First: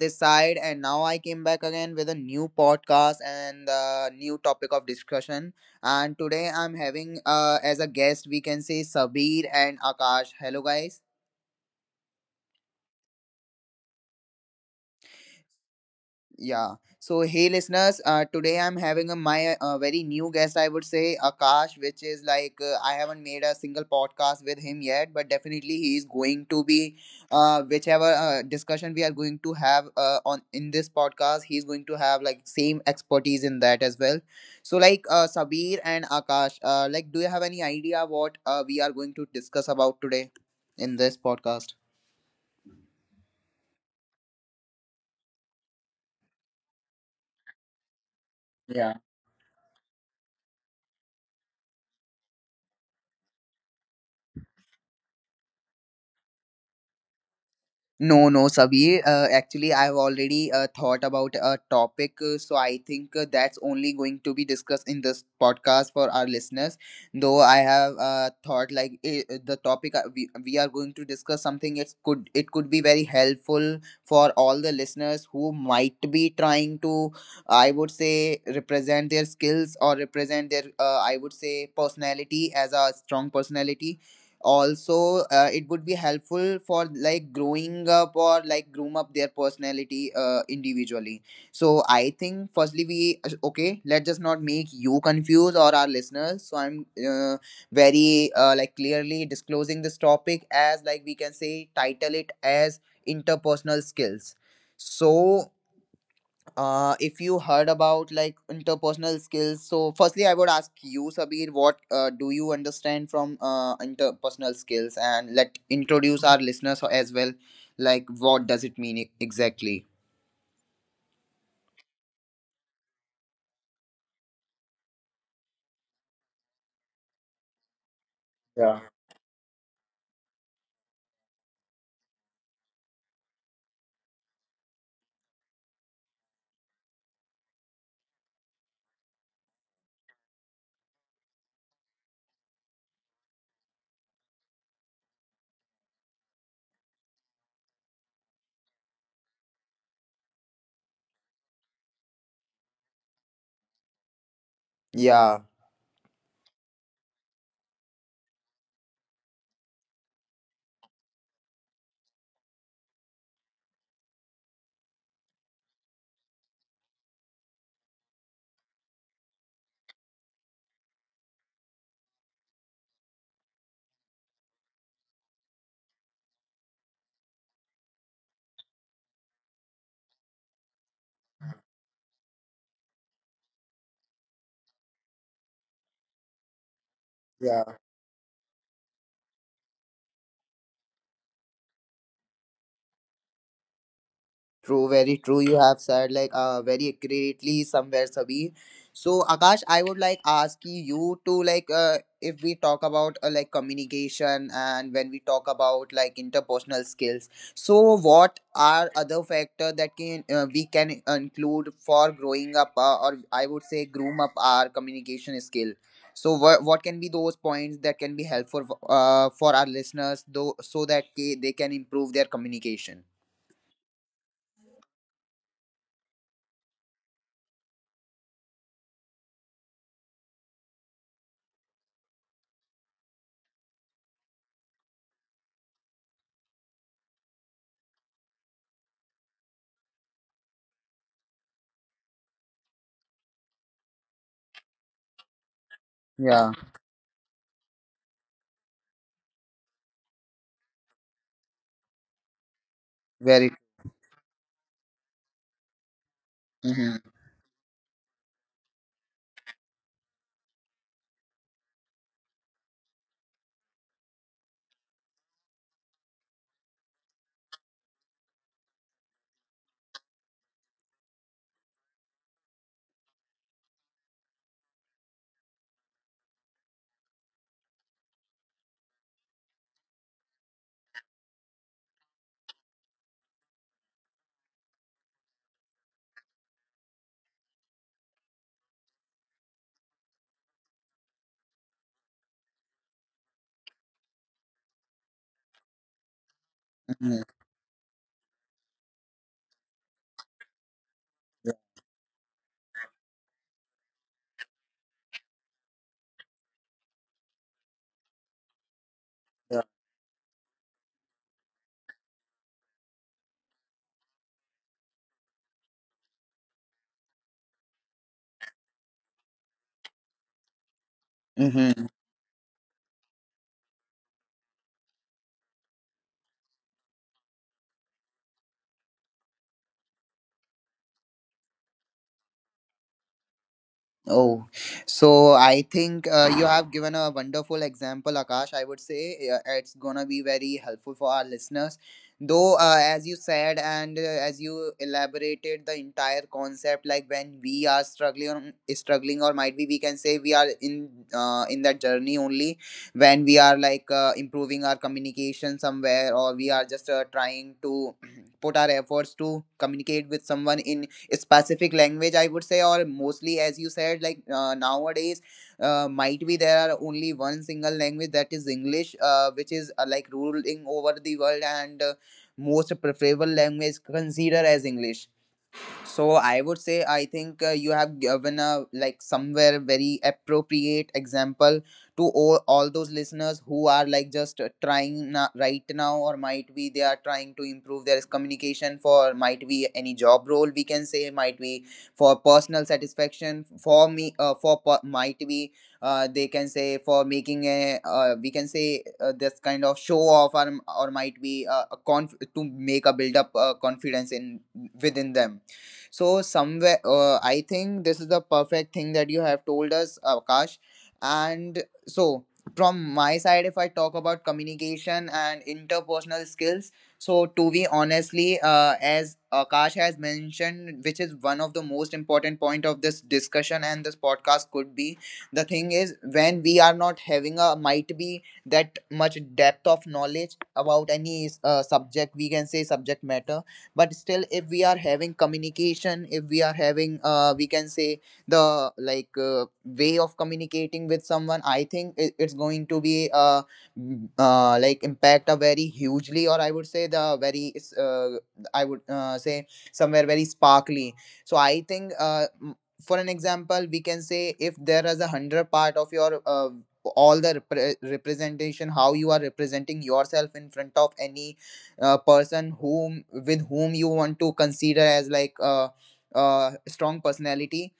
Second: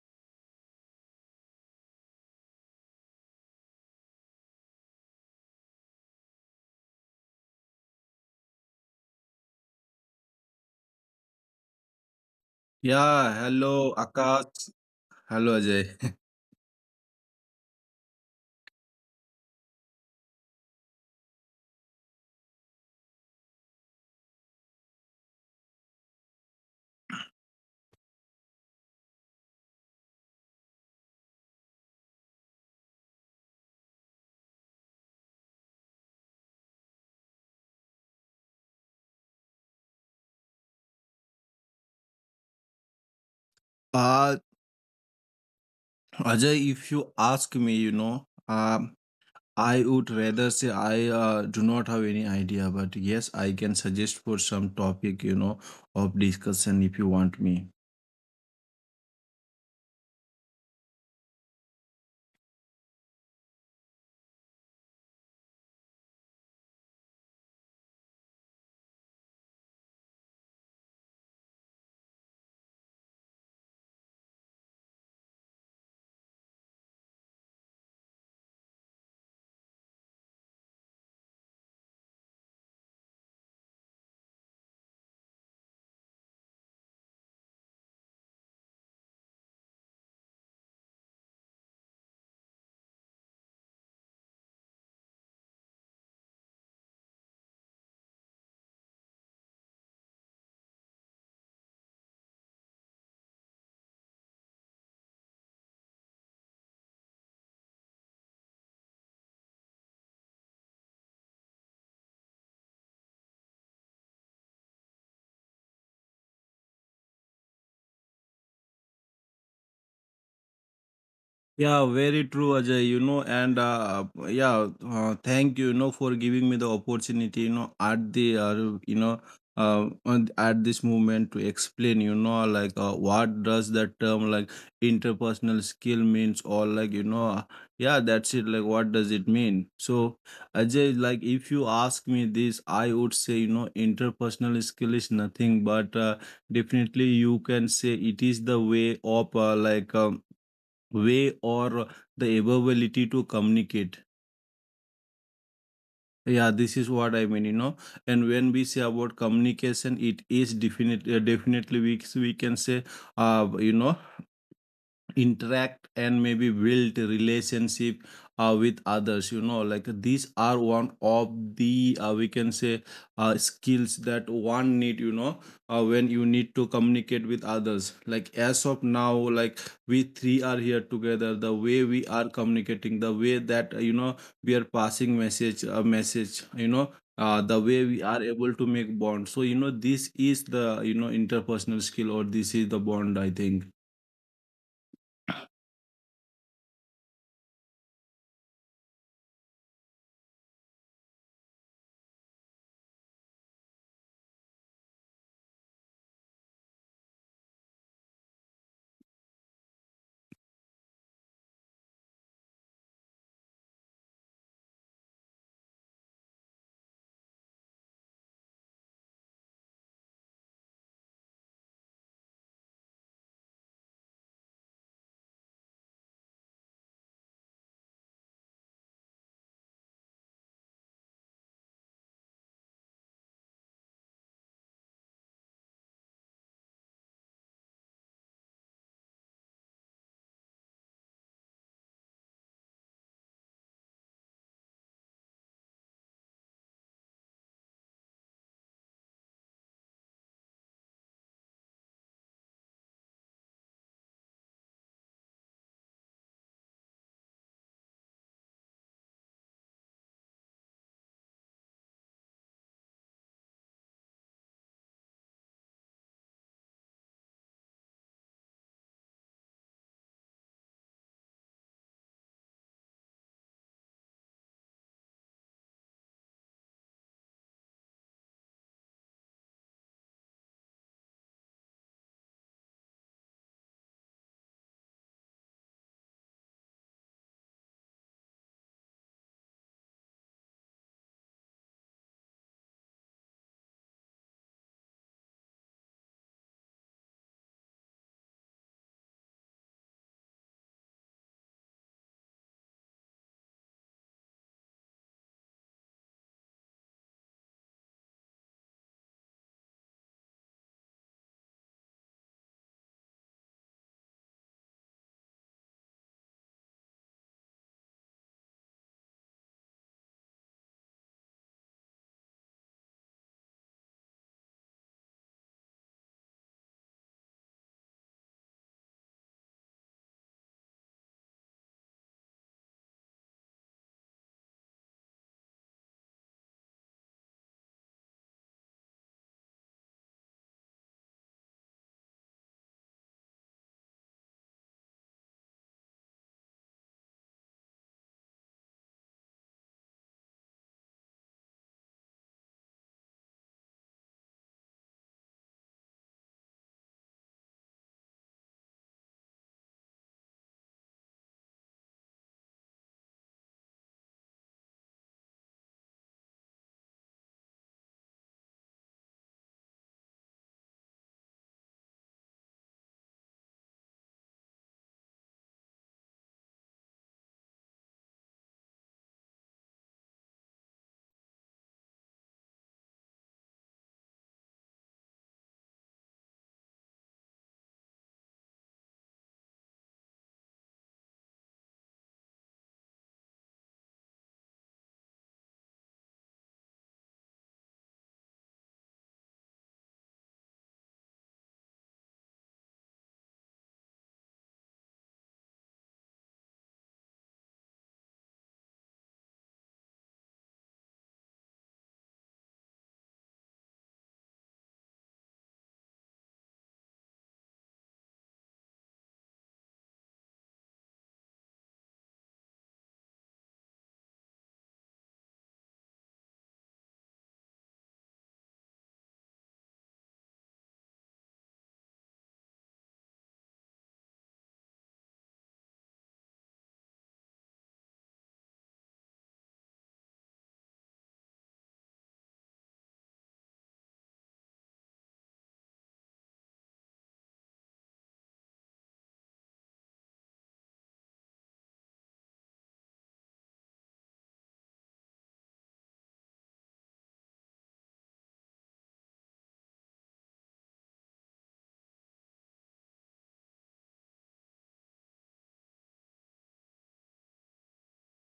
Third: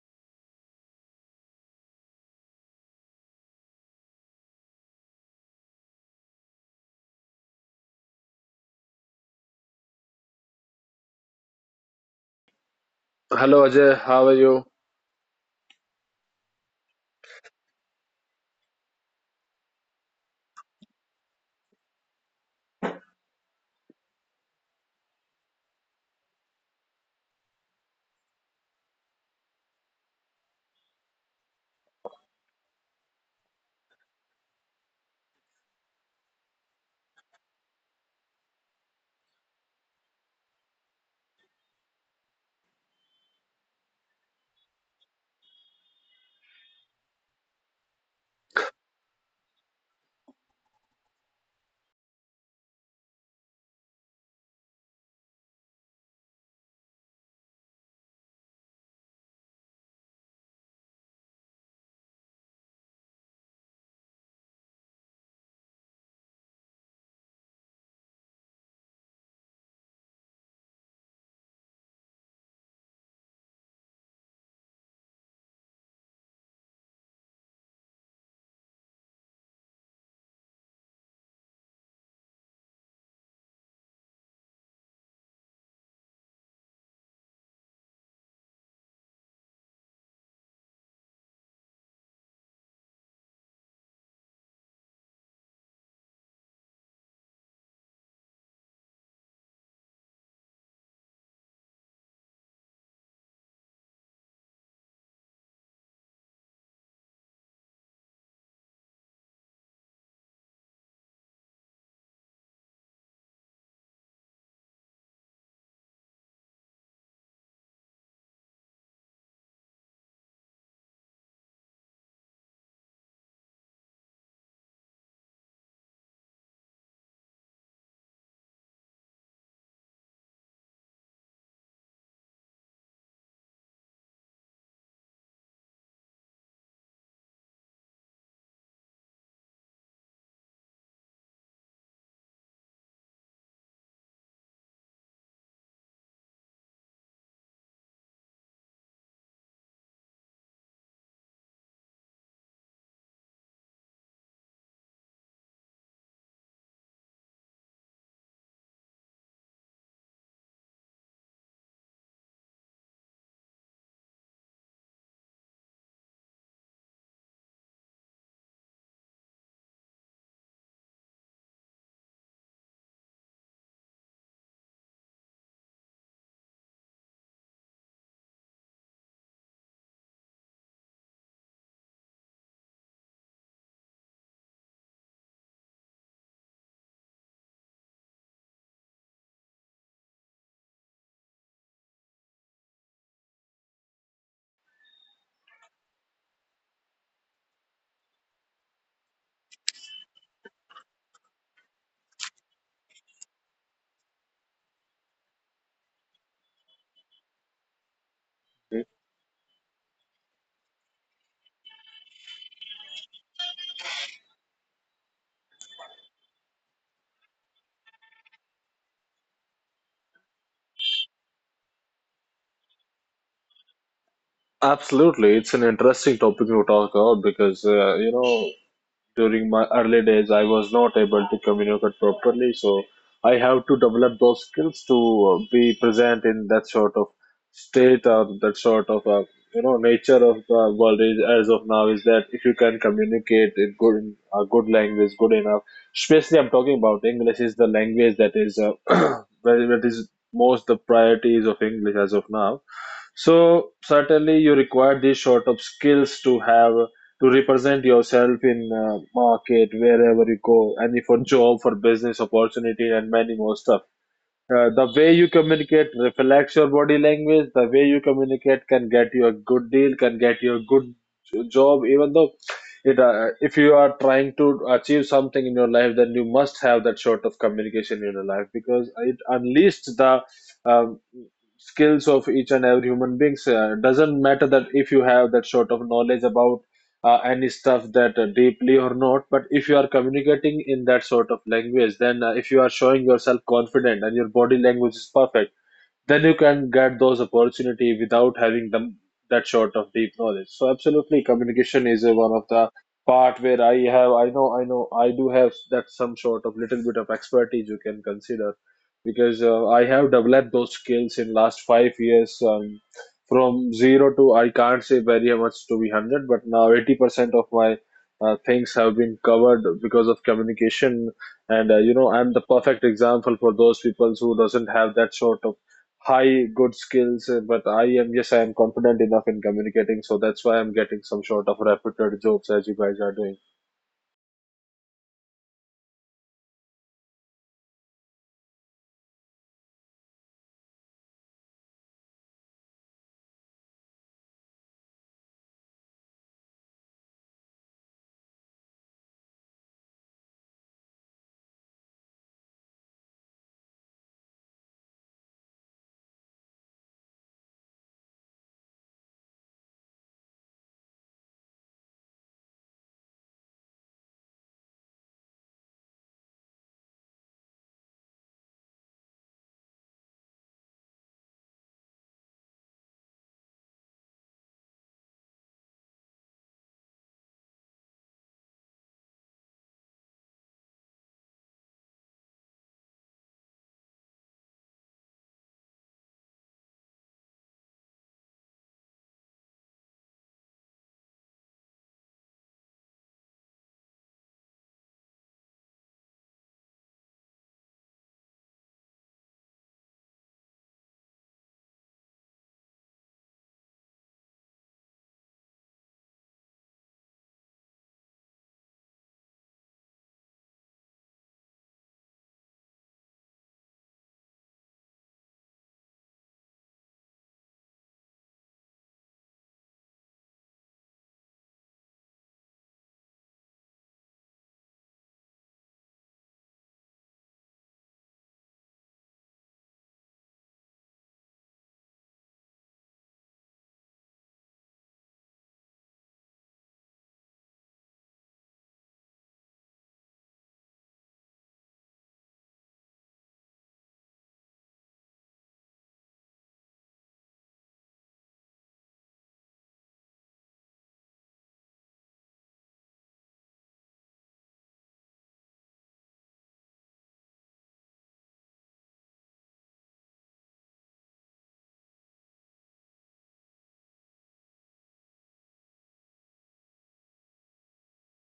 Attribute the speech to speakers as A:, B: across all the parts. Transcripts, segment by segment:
A: this side, and now I came back again with a new podcast and new topic of discussion. And today I'm having as a guest, we can say Sabir and Akash. Hello, guys.
B: Yeah,
C: Hello
B: hello
C: Ajay, how are you?
B: Akash. Hello Ajay.
A: Yeah. So, hey listeners, today I'm having my very new guest, I would say, Akash, which is like I haven't made a single podcast with him yet, but definitely he is going to be, whichever discussion we are going to have on in this podcast, he's going to have like same expertise in that as well. So, like Sabir and Akash, like, do you have any idea what we are going to discuss about today in this podcast?
B: Uh, Ajay, if you ask me, I would rather say I do not have any idea, but yes, I can suggest for some topic, of discussion if you want me.
A: No, no, Sabir. Actually, I've already thought about a topic, so I think that's only going to be discussed in this podcast for our listeners. Though I have thought like the topic we are going to discuss something. It could be very helpful for all the listeners who might be trying to, I would say, represent their skills or represent their I would say personality as a strong personality, also it would be helpful for like growing up or like groom up their personality individually. So I think firstly we okay, let's just not make you confused or our listeners, so I'm very like clearly disclosing this topic as like we can say title it as interpersonal skills. So if you heard about like interpersonal skills, so firstly I would ask you Sabir, what do you understand from interpersonal skills, and let introduce our listeners as well like what does it mean exactly.
B: Yeah, very true, Ajay. You know, and yeah, thank you, for giving me the opportunity, at the, you know, on- at this moment to explain, like what does the term like interpersonal skill means, or like, yeah, that's it. Like, what does it mean? So, Ajay, like, if you ask me this, I would say, interpersonal skill is nothing but definitely you can say it is the way of like, way or the ability to communicate.
A: Yeah.
B: Yeah, this is what I mean, you know. And when we say about communication, it is definitely we can say, uh, you know, interact and maybe build a relationship with others, you know, like these are one of the we can say skills that one need, you know, when you need to communicate with others, like as of now, like we three are here together, the way we are communicating, the way that we are passing message a message, you know, the way
A: Yeah.
B: we are able to make bond, so you know, this is the, you know, interpersonal skill or this is the bond, I think.
A: True, very true. You have said like very accurately somewhere, Sabi. So Akash, I would like ask you to like if we talk about like communication and when we talk about like interpersonal skills. So what are other factor that can we can include for growing up or I would say groom up our communication skill. So what can be those points that can be helpful for our listeners though so that they can improve their communication.
C: Absolutely, it's an interesting topic to talk about because you know, during my early days I was not able to communicate properly, so I have to develop those skills to be present in that sort of state or that sort of you know. Nature of the world is as of now is that if you can communicate in good in a good language good enough, especially I'm talking
A: Yeah,
C: about English is the language that is that is most the priorities of English as of now. So
A: very.
C: certainly you require these sort of skills to have to
A: Mm-hmm,
C: represent yourself in market wherever you go, and for job, for business opportunity and many more stuff. Uh, the way you communicate reflects your body language. The way you communicate can get you a good deal, can get you a good job. Even though it, if you are trying to achieve something in your life, then you must have that sort of communication in your life because it unleashes the um, skills of each and every human beings. Uh, doesn't matter that if you have that sort of knowledge about any stuff that deeply or not, but if you are communicating in that sort of language, then if you are showing yourself confident and your body language is perfect, then you can get those
A: mm-hmm,
C: opportunity without having them that sort of deep knowledge. So absolutely
A: yeah.
C: communication is a, one of the part where I know I do have that some sort of little bit of expertise, you can consider, because I
A: Yeah.
C: have developed those skills in last 5 years. From 0 to I can't say very much to be 100, but now 80% of my things have been covered because of communication. And you know,
A: Mm-hmm.
C: I'm the perfect example for those people who doesn't have that sort of high good skills. Uh, but I am, yes, I am confident enough in communicating, so that's why I'm getting some sort of repeated jokes as you guys are doing.
A: Oh, so I think you have given a wonderful example, Akash. I would say it's gonna be very helpful for our listeners. Though, as you said and as you elaborated the entire concept, like when we are struggling, struggling, or might be we can say we are in that journey only, when we are like improving our communication somewhere, or we are just trying to put our efforts to communicate with someone in specific language, I would say, or mostly as you said like nowadays might be there are only one single language that is English, which is like ruling over the world and most preferable language consider as English. So I would say I think you have given a like somewhere very appropriate example to all those listeners who are like just trying right now, or might be they are trying to improve their communication for might be any job role, we can say, might be for personal satisfaction for me might be they can say for making a we can say this kind of show off, or might be to make a build up confidence in within them. So somewhere, I think this is the perfect thing that you have told us, Akash. And so from my side, if I talk about communication and interpersonal skills, so to be honestly, as Akash has mentioned, which is one of the most important point of this discussion and this podcast could be, the thing is when we are not having a might be that much depth of knowledge about any subject, we can say subject matter, but still if we are having communication, if we are having we can say the like way of communicating with someone, I think it's going to be like impact a very hugely, or I would say the very I would say somewhere very sparkly. So I think for an example we can say, if there is 100 part of your all the representation, how you are representing yourself in front of any person whom with whom you want to consider as like a strong personality.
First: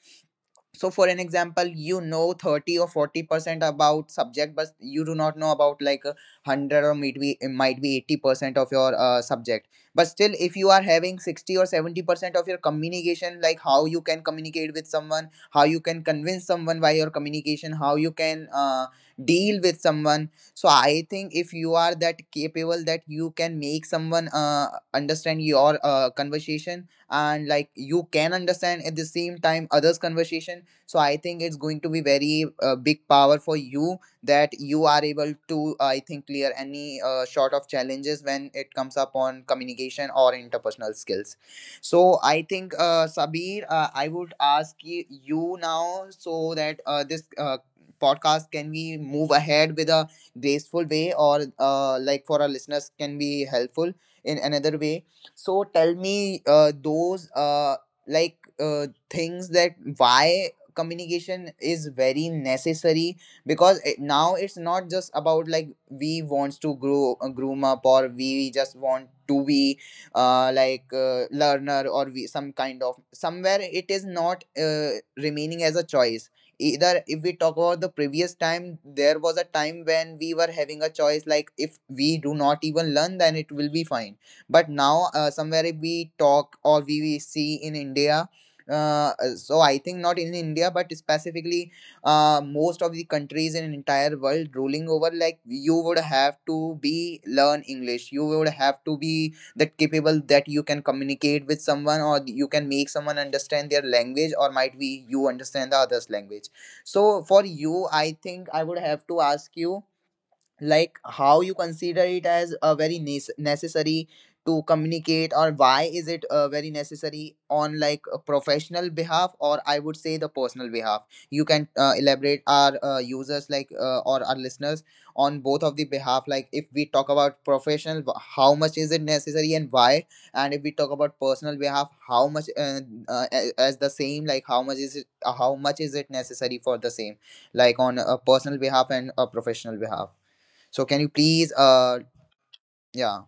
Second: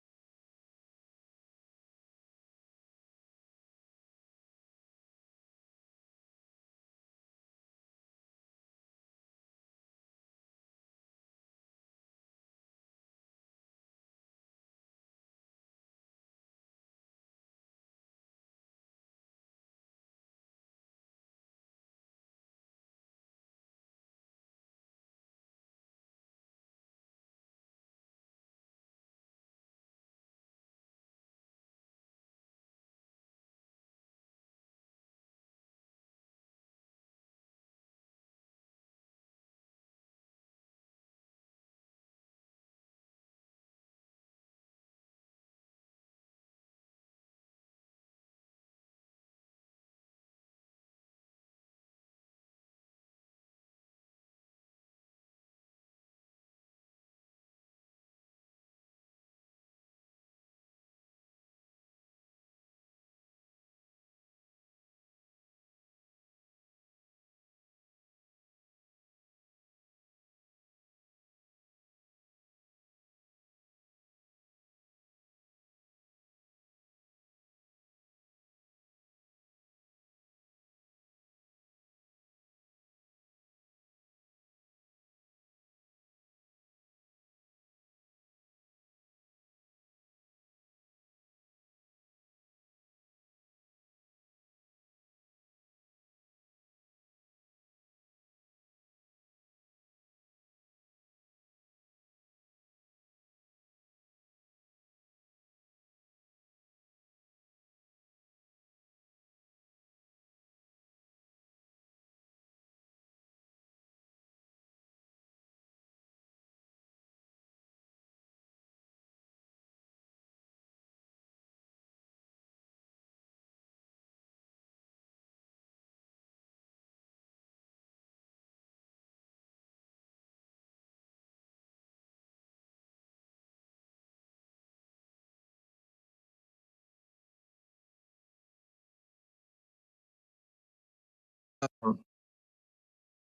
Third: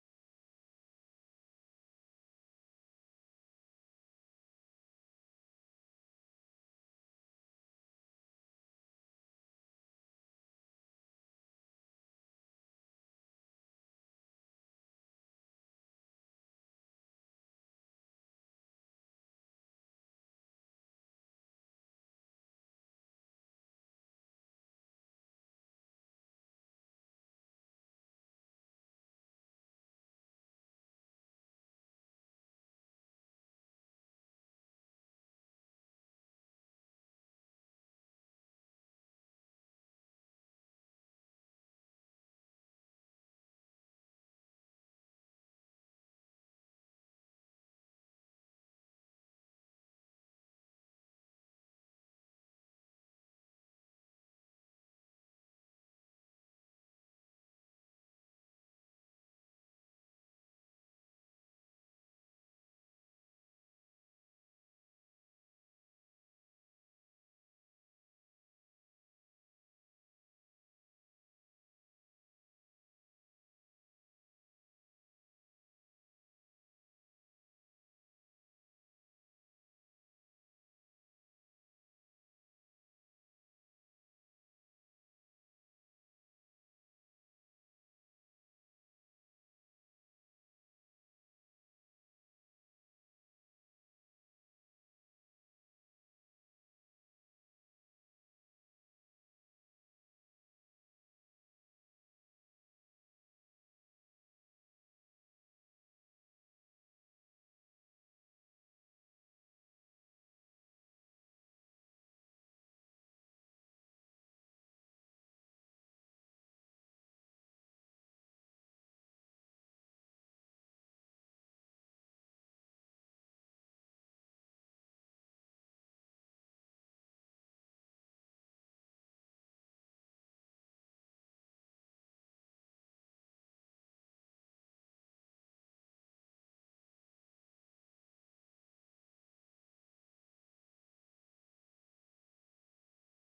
A: So for an example, you know, 30 or 40% about subject, but you do not know about like a 100, or maybe it might be 80% of your subject, but still if you are having 60 or 70% of your communication, like how you can communicate with someone, how you can convince someone by your communication, how you can deal with someone. So I think if you are that capable that you can make someone understand your conversation, and like you can understand at the same time others conversation, so I think it's going to be very big power for you that you are able to I think clear any sort of challenges when it comes up on communication or interpersonal skills. So I think, Sabir, I would ask you now so that this podcast can we move ahead with a graceful way, or like for our listeners can be helpful in another way. So tell me those like things that why communication is very necessary, because now it's not just about like we wants to grow groom up, or we just want to be like learner, or we some kind of somewhere it is not remaining as a choice. Either if we talk about the previous time, there was a time when we were having a choice, like if we do not even learn, then it will be fine. But now somewhere if we talk, or we see in India, so I think not in India, but specifically most of the countries in entire world rolling over like you would have to be learn English, you would have to be that capable that you can communicate with someone, or you can make someone understand their language, or might be you understand the other's language. So for you I think I would have to ask you like how you consider it as a very necessary to communicate, or why is it very necessary on like a professional behalf, or I would say the personal behalf. You can elaborate our users like or our listeners on both of the behalf, like if we talk about professional how much is it necessary and why, and if we talk about personal behalf, how much as the same, like how much is it necessary for the same, like on a personal behalf and a professional behalf. So can you please yeah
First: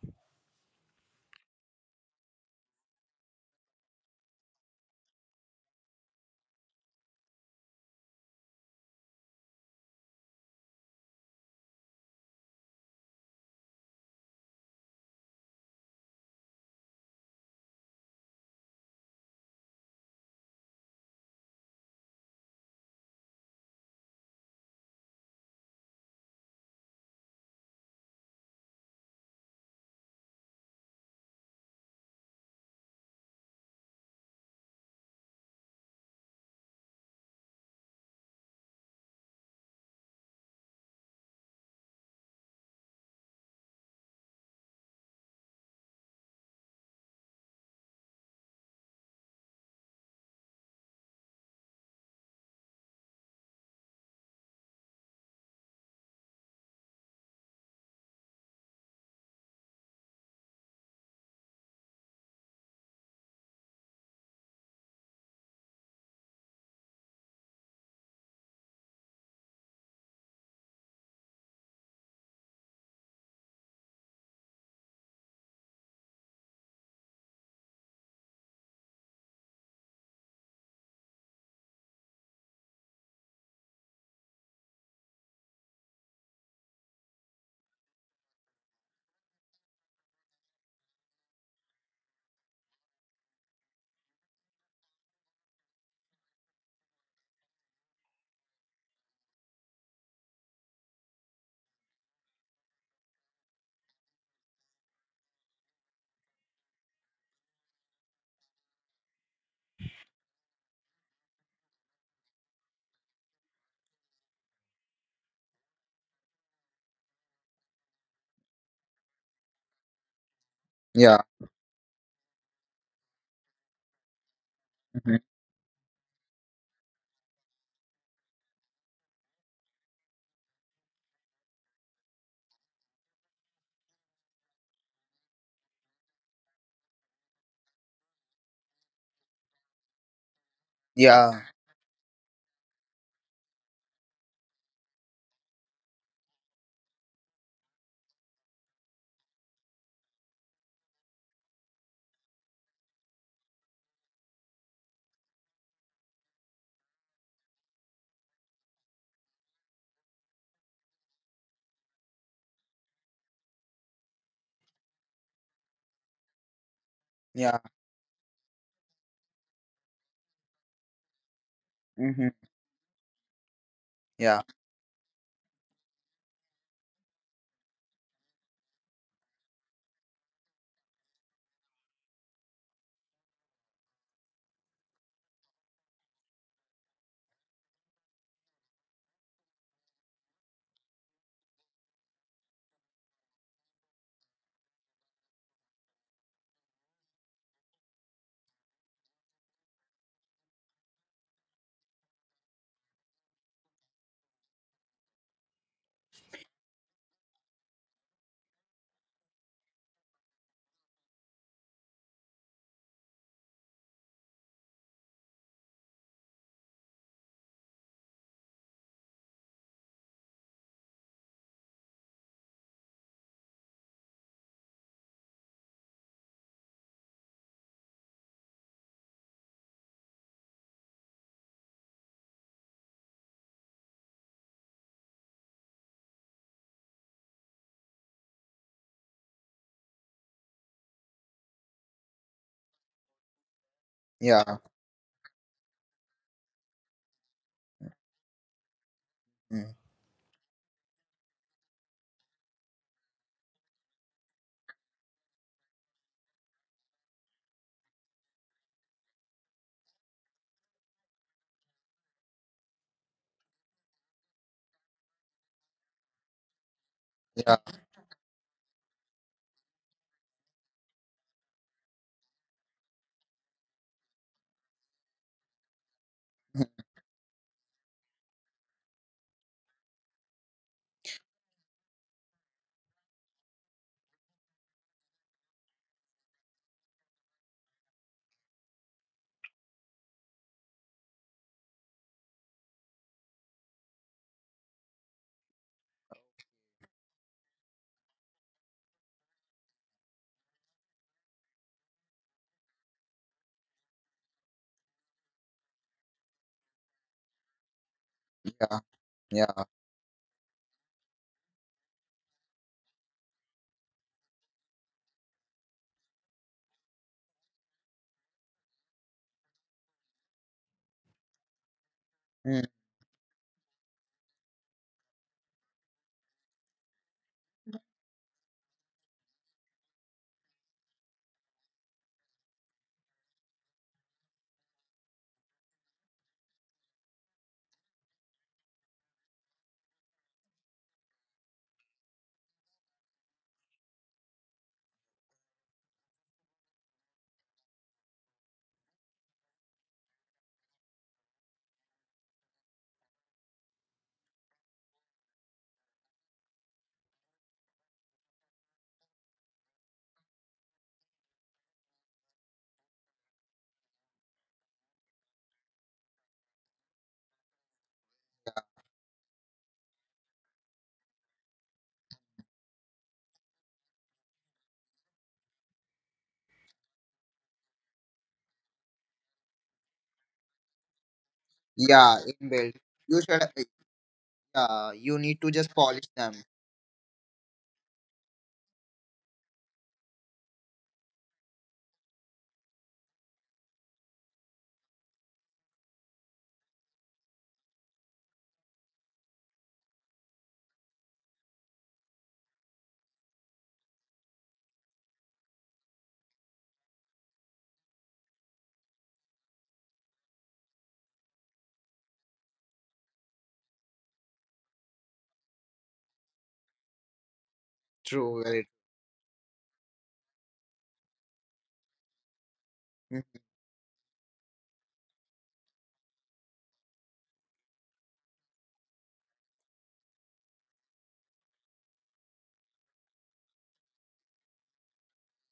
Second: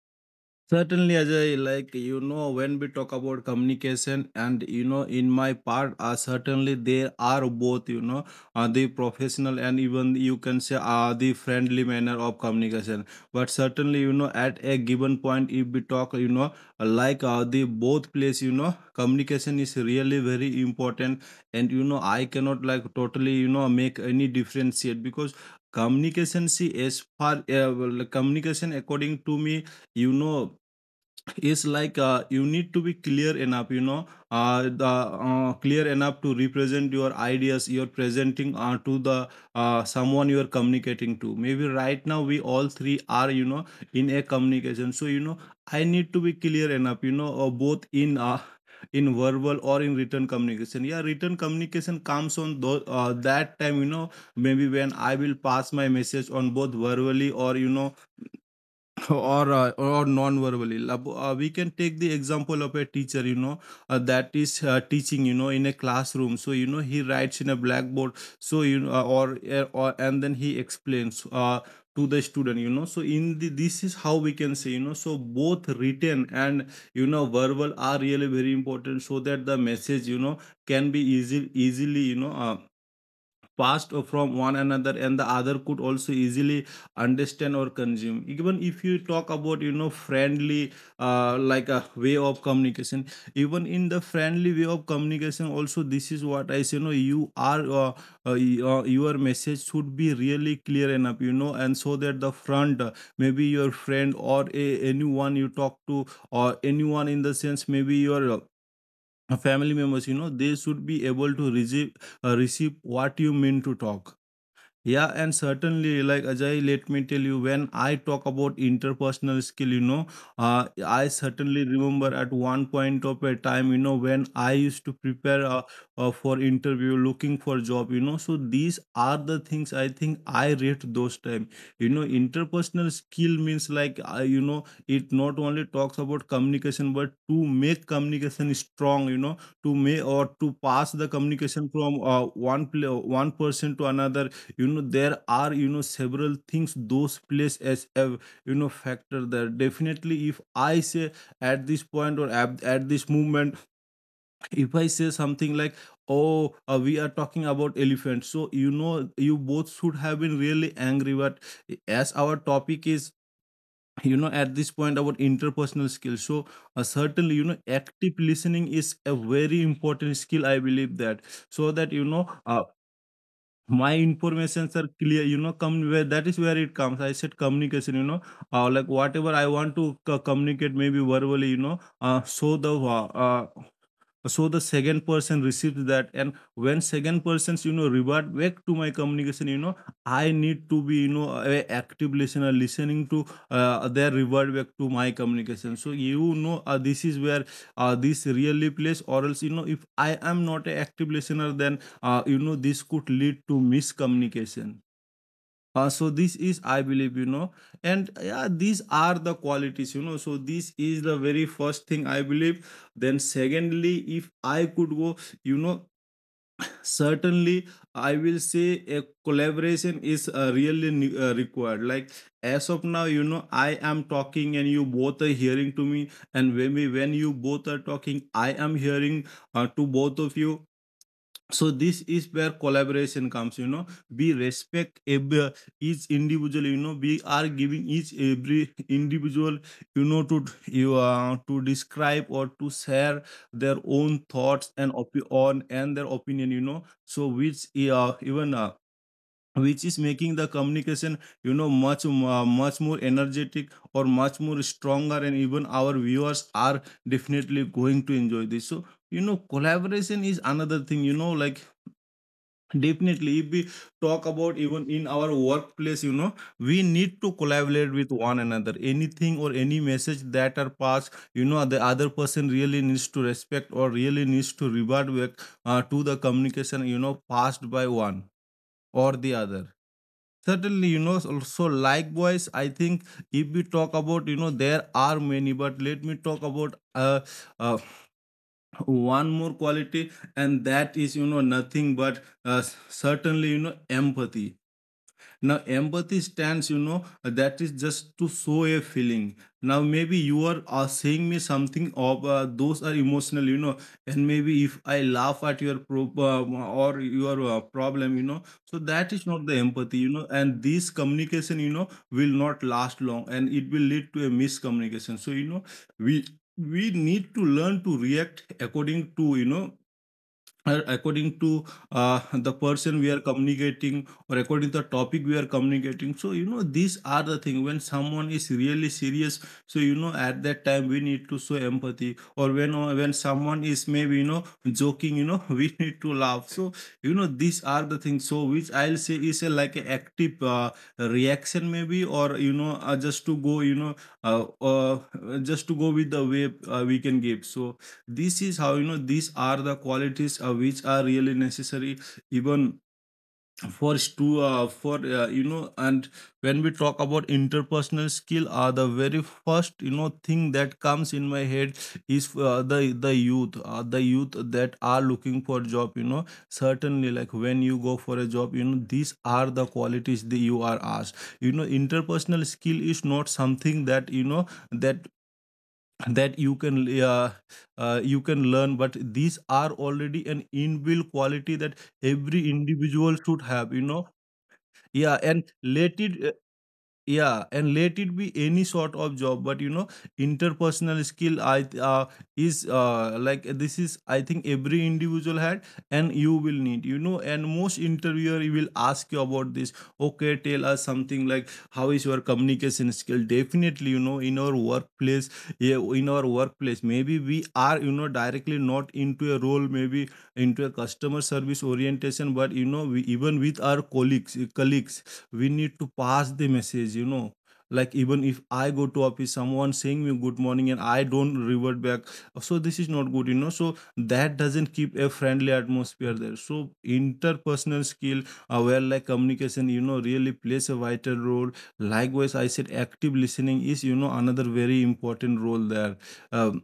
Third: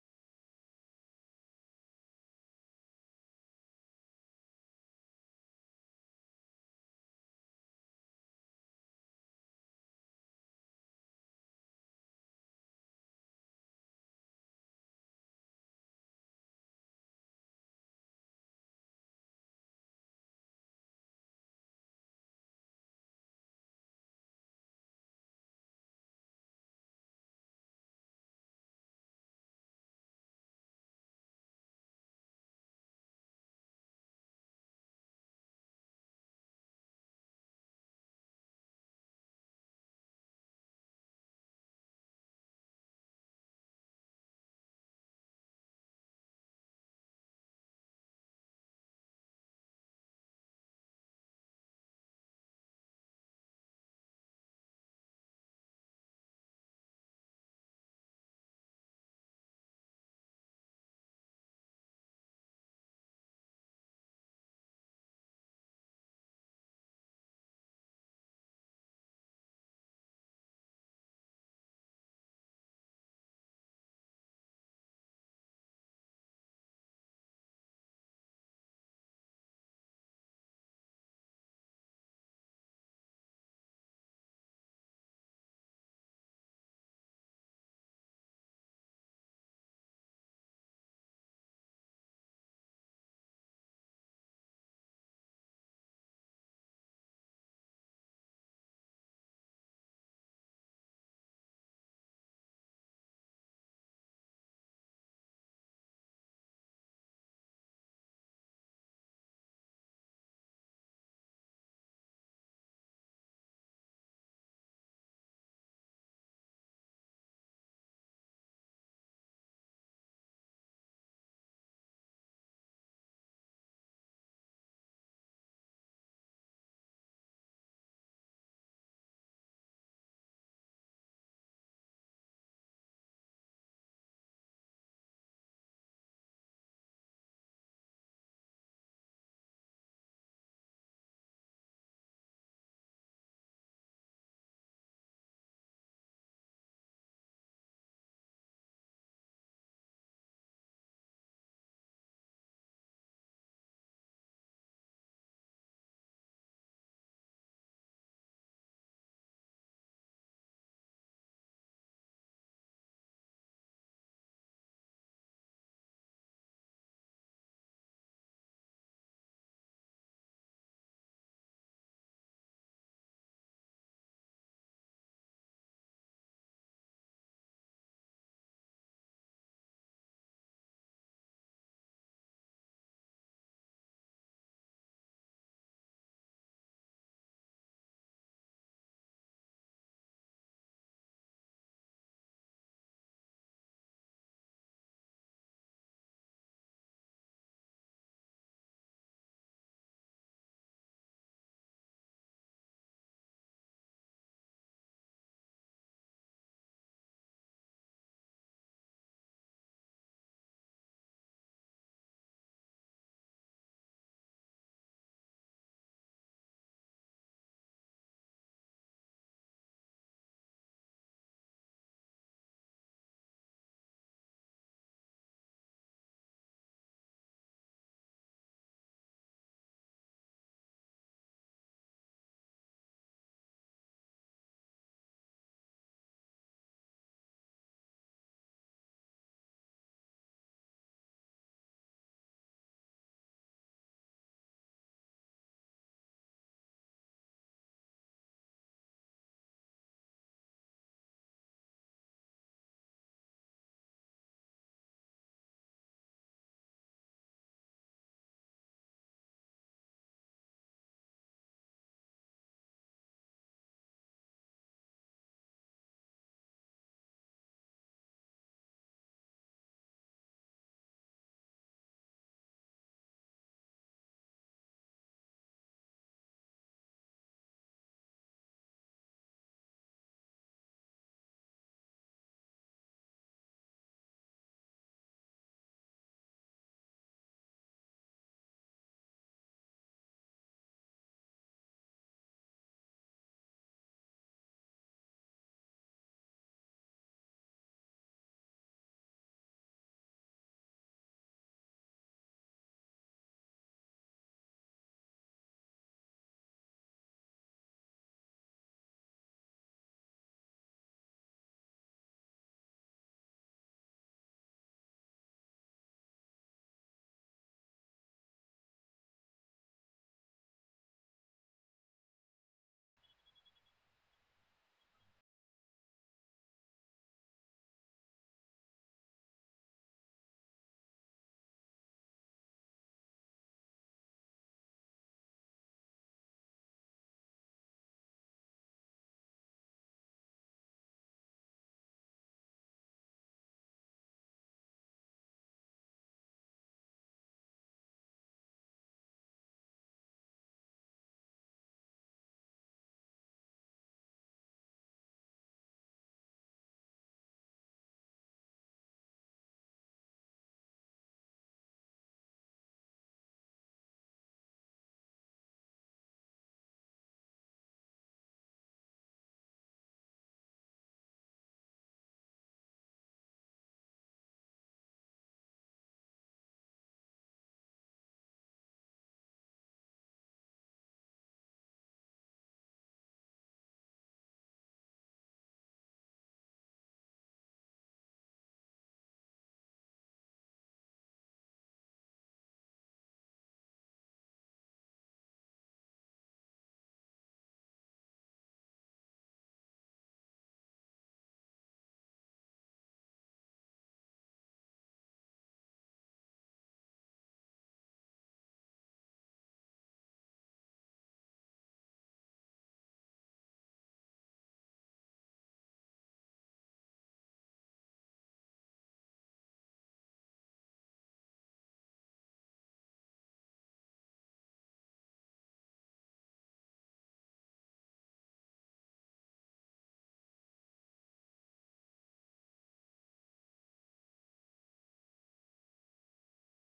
B: Certainly, Ajay, like you know, when we talk about communication, and you know, in my part, certainly there are both, you know, the professional and even you can say the friendly manner of communication. But certainly, you know, at a given point, if we talk, you know, like the both place, you know, communication is really very important, and you know, I cannot like totally, you know, make any differentiate because communication, see, as far well, communication according to me, you know, is like you need to be clear enough, you know, the clear enough to represent your ideas you're presenting to the someone you're communicating to. Maybe right now we all three are, you know, in a communication, so you know, I need to be clear enough, you know, both in verbal or in written communication. Yeah, written communication comes on that time, you know, maybe when I will pass my message on both verbally or you know or non-verbally. We can take the example of a teacher, you know, that is teaching, you know, in a classroom, so you know he writes in a blackboard, so you know or and then he explains to the student, you know, so in the, this is how we can say, you know, so both written and, you know, verbal are really very important, so that the message, you know, can be easy easily, you know, passed from one another, and the other could also easily understand or consume. Even if you talk about, you know, friendly like a way of communication, even in the friendly way of communication also, this is what I say, you know, your message should be really clear enough, you know, and so that the front maybe your friend or anyone you talk to, or anyone in the sense, maybe your family members, you know, they should be able to receive what you mean to talk. Yeah, and certainly, like Ajay, let me tell you, when I talk about interpersonal skill, you know, I
A: yeah
B: certainly remember at one point of a time, you know, when I used to
A: mhm,
B: prepare for interview, looking for job, you know. So these are the things I think I rate those time. You know, interpersonal skill means like, you know, it not only talks about communication, but to make communication strong, you know, to make or to pass the
A: yeah
B: communication from one person to another, you know. There are, you know, several things those plays as a, you know, factor there. Definitely, if I say at this point or at this moment, if I say something like, oh, we are talking about elephants, so you know you both should have been really angry, but as our topic is, you know, at this point about interpersonal skills, so certainly, you know,
A: yeah
B: active listening is a very important skill, I believe that. So that, you know,
A: hmm
B: my
A: yeah
B: informations are clear, you know, come where that is where it comes, I said communication, you know, like whatever I want to communicate, maybe verbally, you know, so the second person received that, and when second persons, you know, revert back to my communication, you know, I need to be, you know, a active listener, listening to their revert back to my communication, so you know this is where this really plays, or else, you know, if I am not an active listener, then you know, this could lead to miscommunication. So this is, I believe, you know, and yeah, these are the qualities, you know, so this is the very first thing I believe. Then secondly, if I could go, you know, certainly, I will say a collaboration is really required. Like as of now, you know, I am talking and you both are hearing to me, and when we when you both are talking, I am hearing to both of you, so this is where collaboration comes, you know. We respect every, each individual, you know, we are giving each every individual, you know, to describe or to share their own
A: yeah
B: thoughts and opi- on and their opinion, you know, so which even
A: mm,
B: which is making the communication, you know, much much more energetic or much more stronger, and even our viewers are definitely going to enjoy this. So you know, collaboration is another thing, you know, like, definitely, if we talk about even in our workplace, you know, we need to
A: yeah
B: collaborate with one another. Anything or any message that are passed, you know, the other person really needs to respect or really needs to revert back to the
A: mhm,
B: communication, you know, passed by one or the other. Certainly, you know, also likewise, I think if we talk about, you know, there are many, but let me talk about uh, one more quality, and that is, you know, nothing but certainly, you know, empathy. Now empathy stands, you know, that is just to show a feeling. Now maybe you are saying me something of those are emotional, you know, and maybe if I laugh at your pro- or your problem, you know, so
A: yeah
B: that is not the
A: yeah
B: empathy, you know, and this communication, you know, will not last long, and it will lead to a miscommunication. So you know, we we need to learn to react according to, you know, according to the
A: mm,
B: person we are communicating, or according to the topic we are communicating. So you know, these are the thing, when someone is really serious, so you know at that time we need to show empathy, or when someone is maybe, you know, joking, you know, we need to laugh. So you know, these are the things, so which I'll say is a, like a active reaction, maybe, or you know, just to go you know uh, uh, just to go with the way we can give. So this is how, you know, these are the qualities which are really necessary, even for you know, and when we talk about interpersonal skill, the very first, you know, thing that comes in my head is the youth, the youth that are looking for job, you know. Certainly, like when you go for a job, you know, these are the qualities that you are asked, you know. Interpersonal skill is not something that, you know, that that you can learn, but these are already an inbuilt quality that
A: yeah
B: every
A: inbuilt
B: individual should
A: you should
B: have, you know. Yeah,
A: yeah you
B: and
A: need to
B: let
A: just polish
B: it
A: them
B: yeah, and let it be any sort of job, but you know, interpersonal skill, is like, this is, I think, every individual had, and you will need, you know, and most interviewer will ask you about this. Okay, tell us something like, how is your communication skill? Definitely, you know, in our workplace, yeah, in our workplace, maybe we are you know directly not into a role, maybe into a customer service orientation, but you know, we even with our colleagues, colleagues we need to pass the message you know, like even if I go to
A: true
B: office
A: very.
B: someone saying me good morning and I don't revert back, so this is not good you know, so that doesn't keep a friendly atmosphere there. So interpersonal skill, where like communication you know really plays a vital role. Likewise I said active listening is you know another very important role there. um,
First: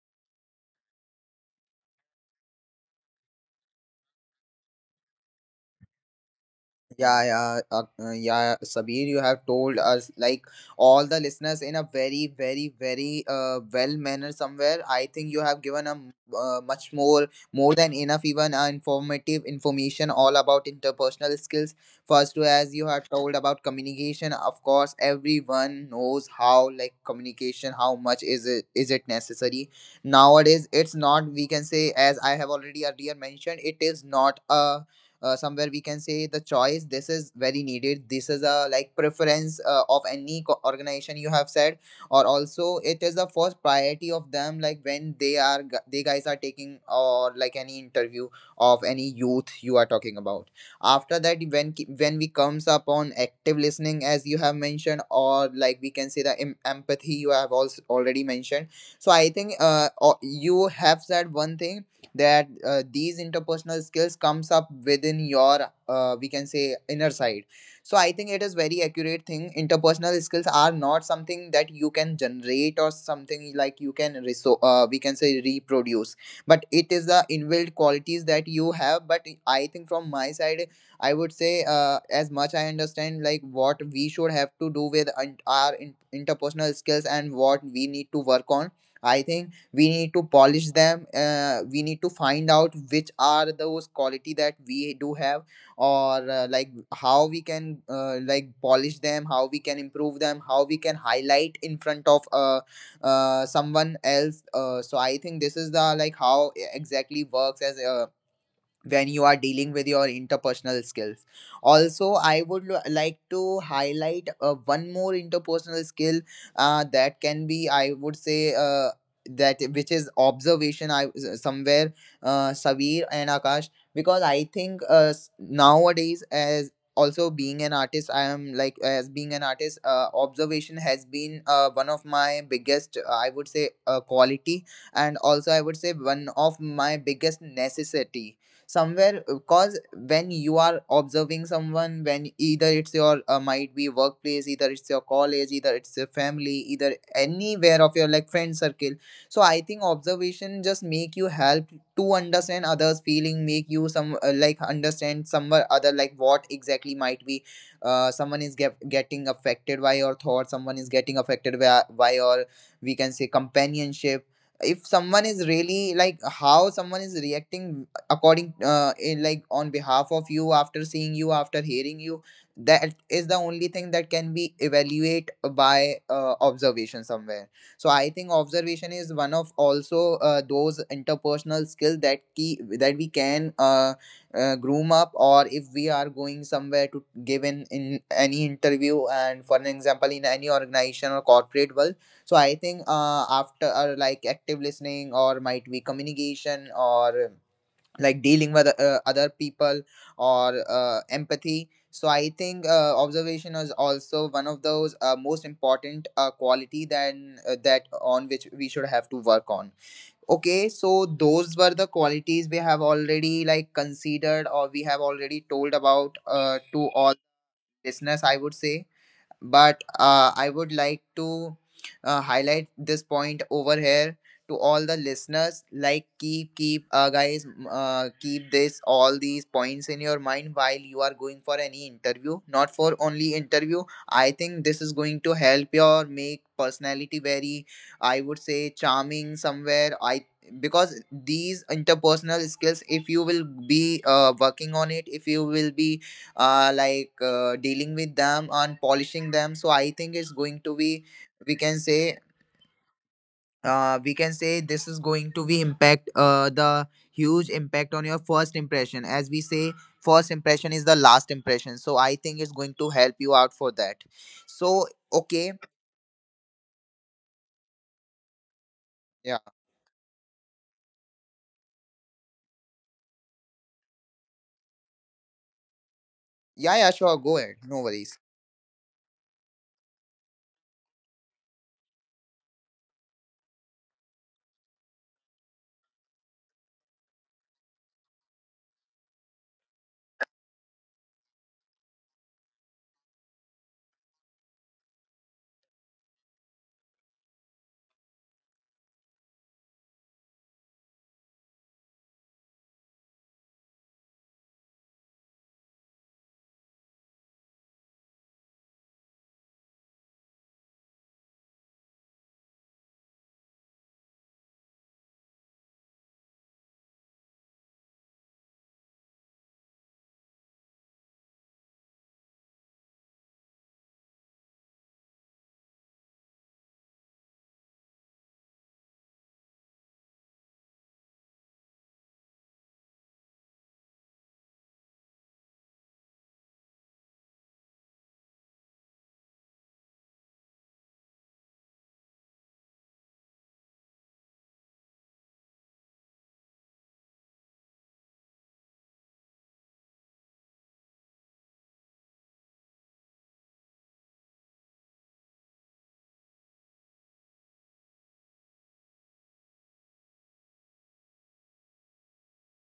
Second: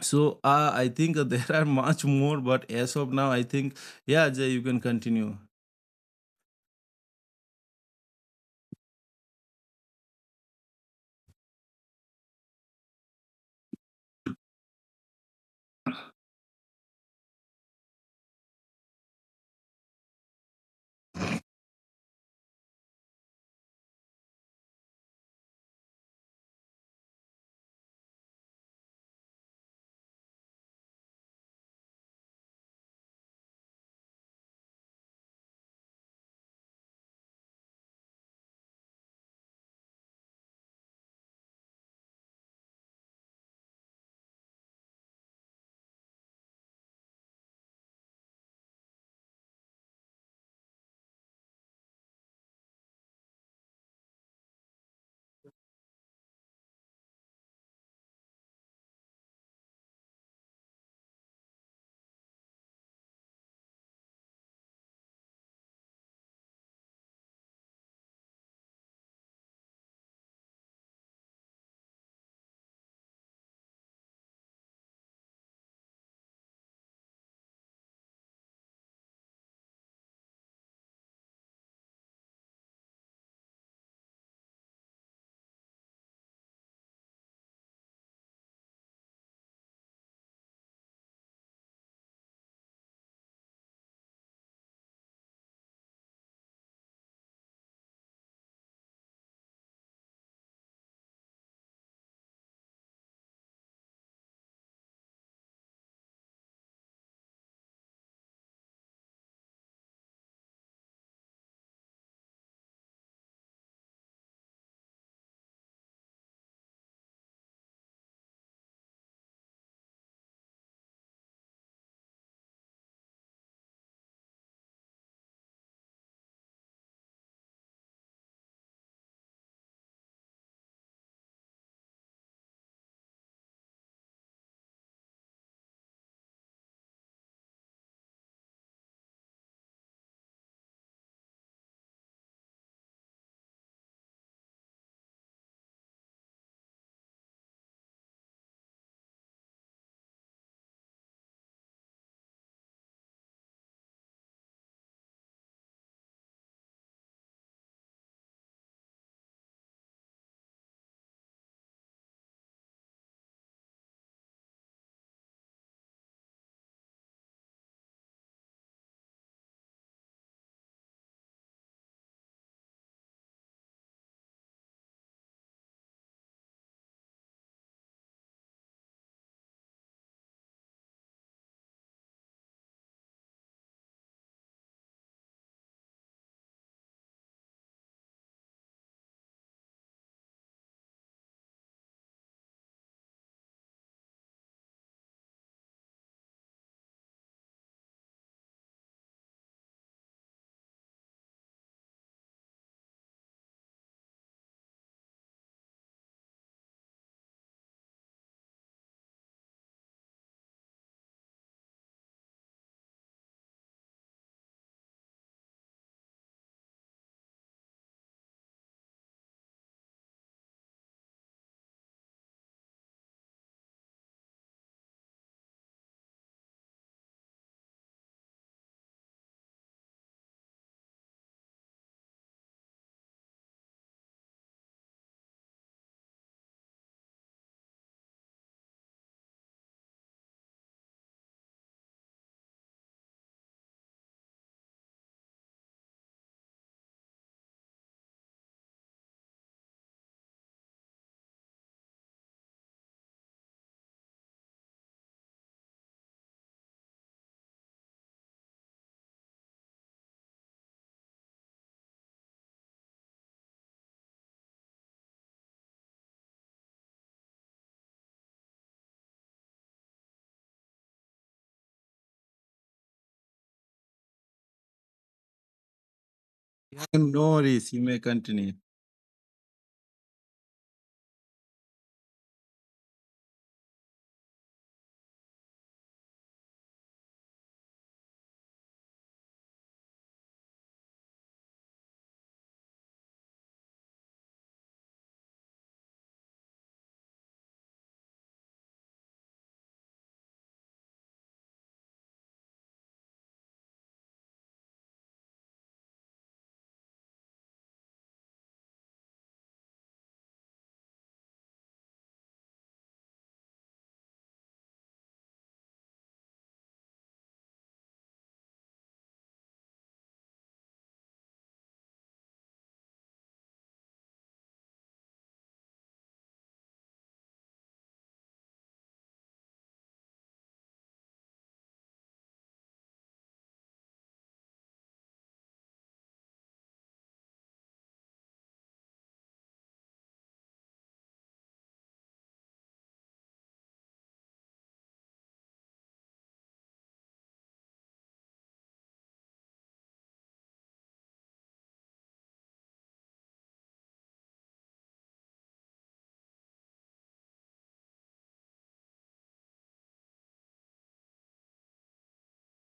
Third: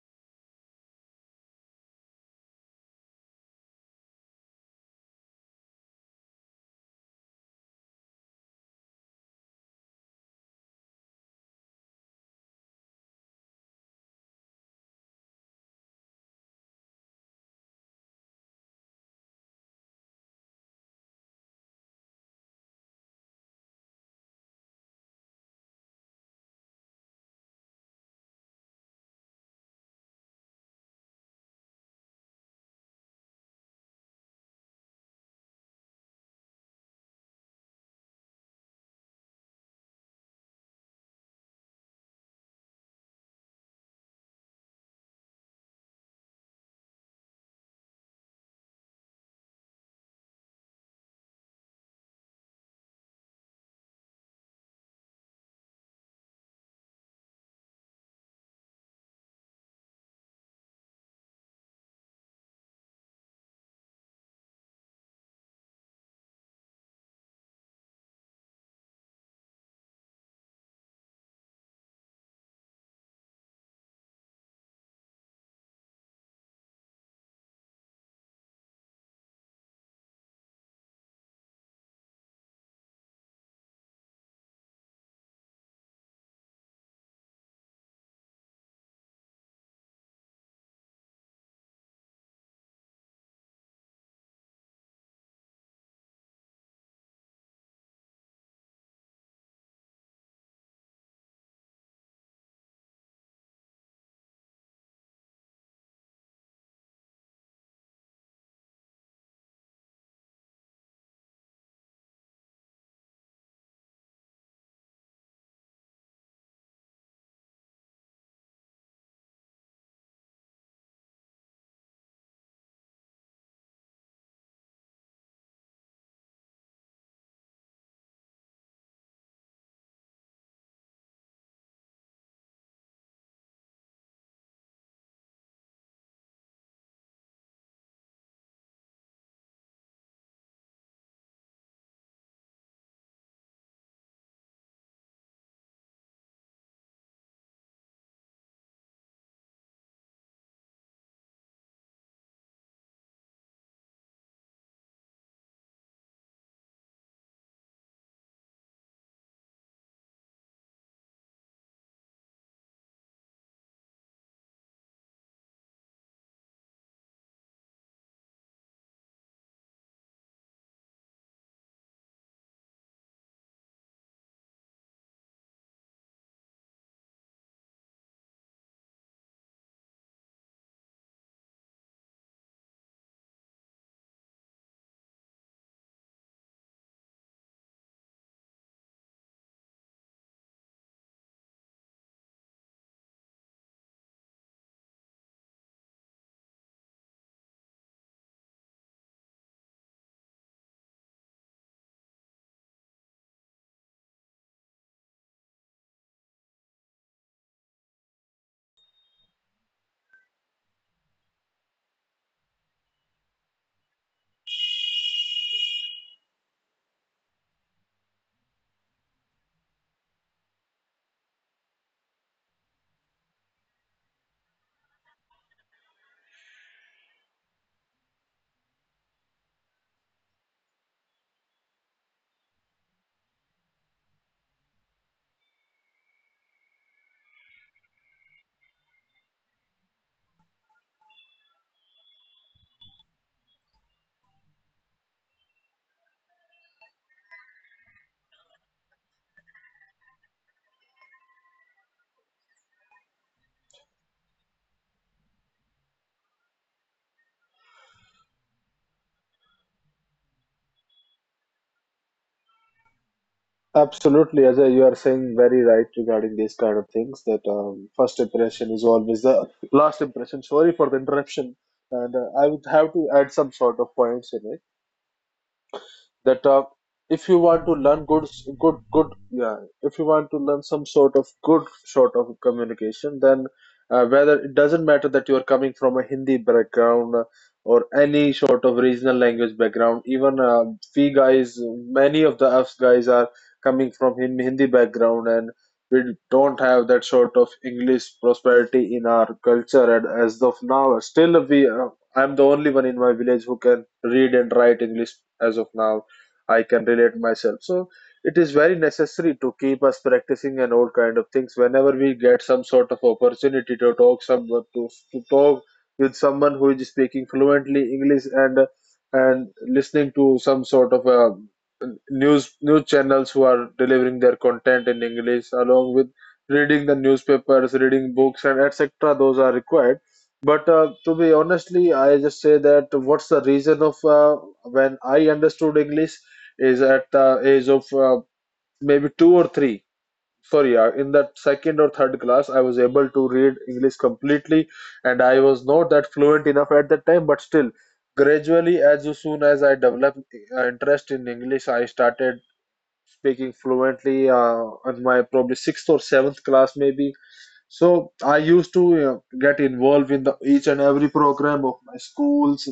B: so uh, I think there are much more, but as of now I think yeah, Jay, you can continue.
A: Yeah, yeah, yeah, Sabir, you have told us like all the listeners in a very, very, very well manner somewhere. I think you have given a much more, more than enough, even informative information all about interpersonal skills. First, as you have told about communication, of course, everyone knows how like communication, how much is it necessary nowadays? It's not. We can say, as I have already earlier mentioned, it is not a somewhere we can say the choice, this is very needed, this is a like preference of any organization you have said, or also it is the first priority of them like when they are they guys are taking or like any interview of any youth you are talking about. After that, when when we comes upon active listening as you have mentioned, or like we can say the empathy you have also already mentioned. So I think you have said one thing that these interpersonal skills comes up within your we can say inner side. So I think it is very accurate thing, interpersonal skills are not something that you can generate or something like you can we can say reproduce, but it is the inbuilt qualities that you have. But I think from my side, I would say as much I understand like what we should have to do with our interpersonal skills and what we need to work on. I think we need to polish them, we need to find out which are those quality that we do have, or like how we can like polish them, how we can improve them, how we can highlight in front of someone else. So I think this is the like how exactly works as when you are dealing with your interpersonal skills. Also, I would like to highlight one more interpersonal skill that can be, I would say, that which is observation. I somewhere Savir and Akash, because I think nowadays, as also being an artist, I am like, as being an artist, observation has been one of my biggest, I would say, quality, and also I would say one of my biggest necessity somewhere. Because when you are observing someone, when either it's your might be workplace, either it's your college, either it's your family, either anywhere of your like friend circle, so I think observation just make you help to understand others feeling, make you some like understand somewhere other like what exactly might be someone is getting affected by your thoughts, someone is getting affected by your, we can say, companionship. If someone is really like how someone is reacting according like on behalf of you after seeing you, after hearing you, that is the only thing that can be evaluate by observation somewhere. So I think observation is one of also those interpersonal skills that key that we can groom up, or if we are going somewhere to give in any interview, and for an example, in any organization or corporate world. So I think after like active listening, or might be communication, or like dealing with other people, or empathy, so I think observation is also one of those most important quality than that on which we should have to work on. Okay, so those were the qualities we have already like considered, or we have already told about to all listeners, I would say. But I would like to highlight this point over here to all the listeners. Like, guys, keep this, all these points in your mind while you are going for any interview. Not for only interview. I think this is going to help your make personality very, I would say, charming somewhere. I because these interpersonal skills, if you will be working on it, if you will be like dealing with them and polishing them, so I think it's going to be, we can say, we can say this is going to be impact the huge impact on your first impression, as we say first impression is the last impression, so I think it's going to help you out for that.
C: Absolutely, as you are
A: So.
C: saying, very
A: Okay.
C: right regarding these kind of things that first impression is always the
A: Yeah,
C: last impression. Sorry for the interruption. And I would have to add some sort of points in it that
B: Yeah,
A: yeah, yeah,
B: no
C: if you
A: sure, go
C: want
B: worries,
C: to
B: you
A: ahead,
B: may
A: no
C: learn good,
A: worries.
B: continue.
C: good, good. Yeah, if you want to learn some sort of good sort of communication, then whether it doesn't matter that you are coming from a Hindi background, or any sort of regional language background. Even we guys, many of the us guys are coming from Hindi background, and we don't have that sort of English prosperity in our culture. And as of now, still we I'm the only one in my village who can read and write English. As of now, I can relate myself. So it is very necessary to keep us practicing and all kind of things whenever we get some sort of opportunity to talk someone to talk with someone who is speaking fluently English, and listening to some sort of a news channels who are delivering their content in English, along with reading the newspapers, reading books, and etc. Those are required. But to be honestly, I just say that what's the reason of when I understood English is at the age of maybe two or three. Sorry, in that second or third class, I was able to read English completely, and I was not that fluent enough at that time. But still, gradually, as soon as I developed interest in English, I started speaking fluently in my probably sixth or seventh class maybe. So I used to, you know, get involved in the each and every program of my schools,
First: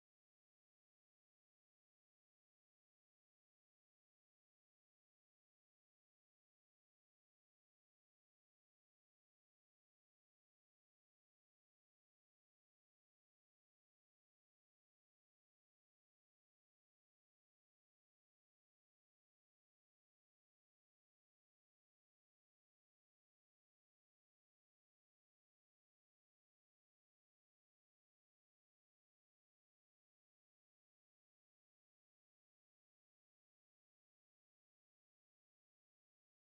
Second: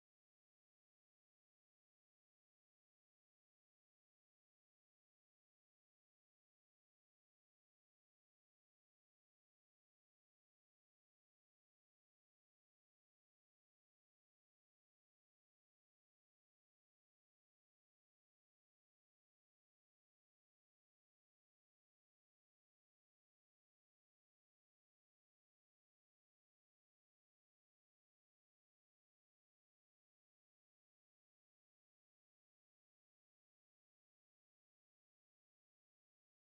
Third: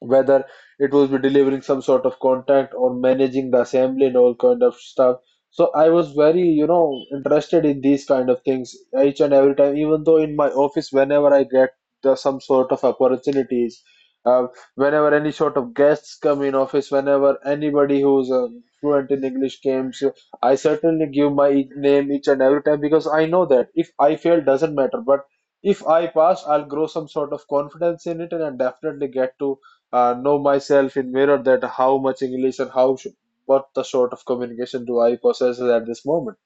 C: whether it was be delivering some sort of contact or managing the assembly and all kind of stuff. So I was very, you know, interested in these kind of things each and every time. Even though in my office, whenever I get some sort of opportunities, uh, whenever any sort of guests come in office, whenever anybody who's fluent in English comes, I certainly give my name each and every time, because I know that if I fail, doesn't matter, but if I pass, I'll grow some sort of confidence in it, and I definitely get to know myself in mirror that how much English and how what the sort of communication do I possess at this moment.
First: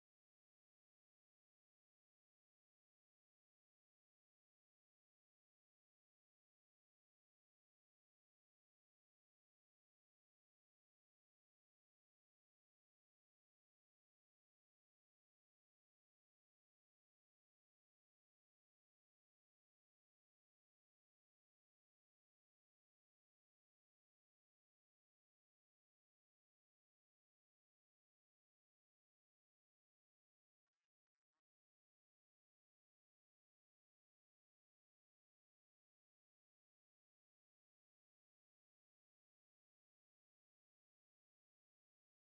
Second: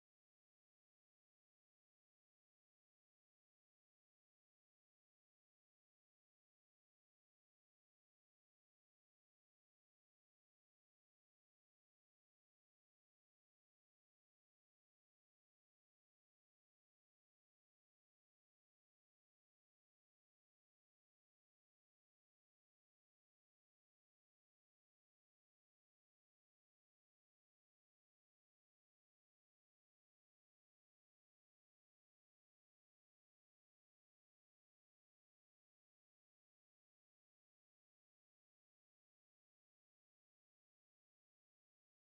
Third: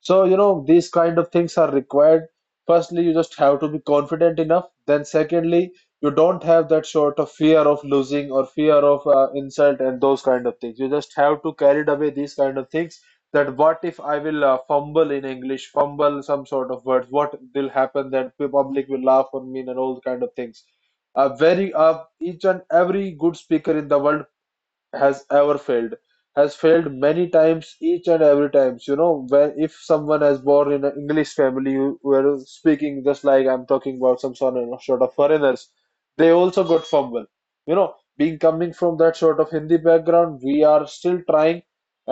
C: So, you know, these kind of things are required. Firstly, you just have to be confident enough. Then, secondly, you don't have that sort of fear of losing or fear of insult and those kind of things. You just have to carry away these kind of things. That what if I will fumble in English, fumble some sort of words? What will happen that the public will laugh on me and all kind of things. Very each and every good speaker in the world has ever failed has failed many times each and every times, you know. When if someone has born in an English family who are speaking, just like I'm talking about some sort of foreigners, they also got fumble, you know. Being coming from that sort of Hindi background, we are still trying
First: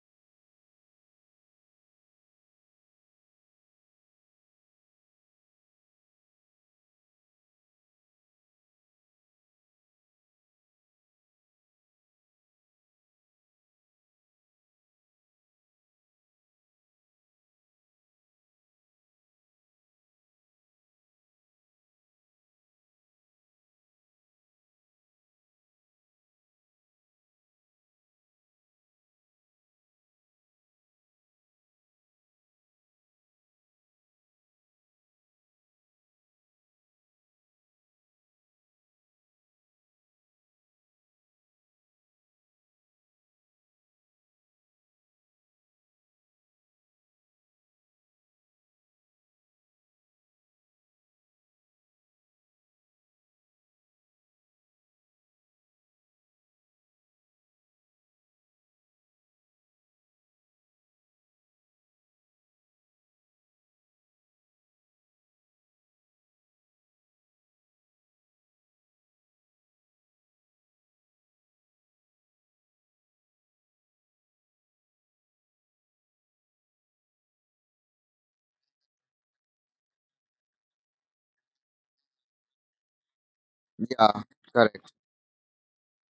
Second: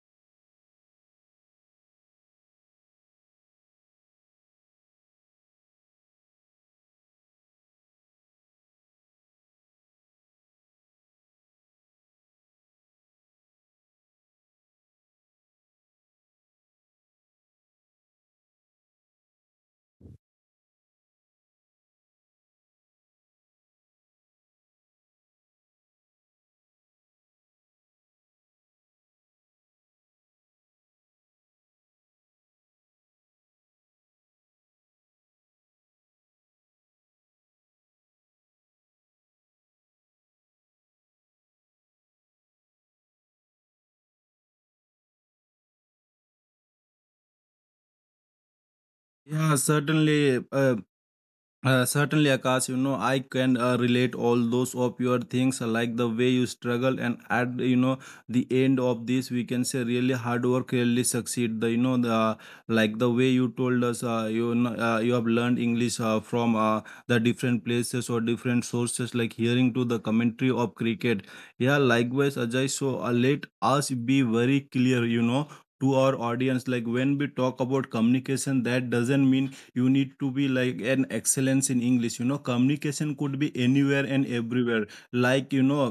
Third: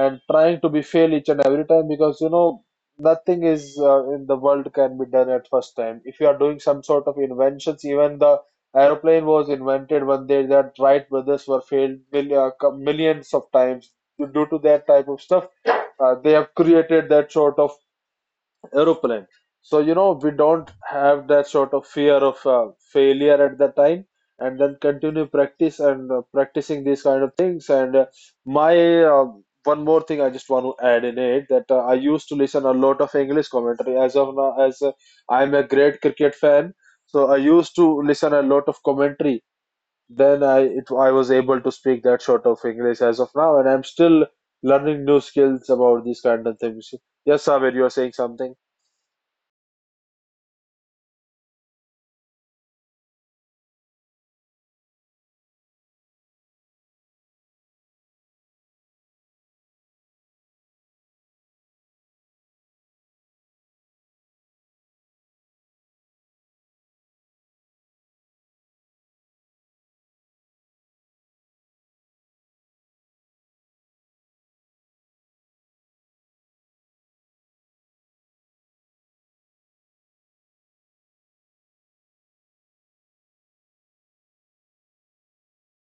C: and trying to be fail each and every time, because you know nothing is in the world can be done at first time. If you are doing some sort of inventions, even the aeroplane was invented when day that Wright brothers were failed millions of times. Due to that type of stuff, they have created that sort of aeroplane. So you know we don't have that sort of fear of failure at the time, and then continue practice and practicing these kind of things. And my one more thing I just want to add in it that I used to listen a lot of English commentary. As of now, as I'm a great cricket fan, so I used to listen a lot of commentary. Then I was able to speak that sort of English as of now, and I'm still learning new skills about these kind of things. Yes, Sabir, you are saying something.
B: Yeah, certainly, certainly, Akash. You know, I can relate all those of your things, like the way you struggle, and at you know the end of this, we can say really hard work really succeed. The you know the Like the way you told us, you know, you have learned English from the different places or different sources, like hearing to the commentary of cricket. Yeah, likewise, Ajay. So let us be very clear. You know. To our audience, like when we talk about communication, that doesn't mean you need to be like an excellence in English. You know, communication could be
A: Yeah.
B: anywhere and
A: Correct.
B: everywhere, like you know,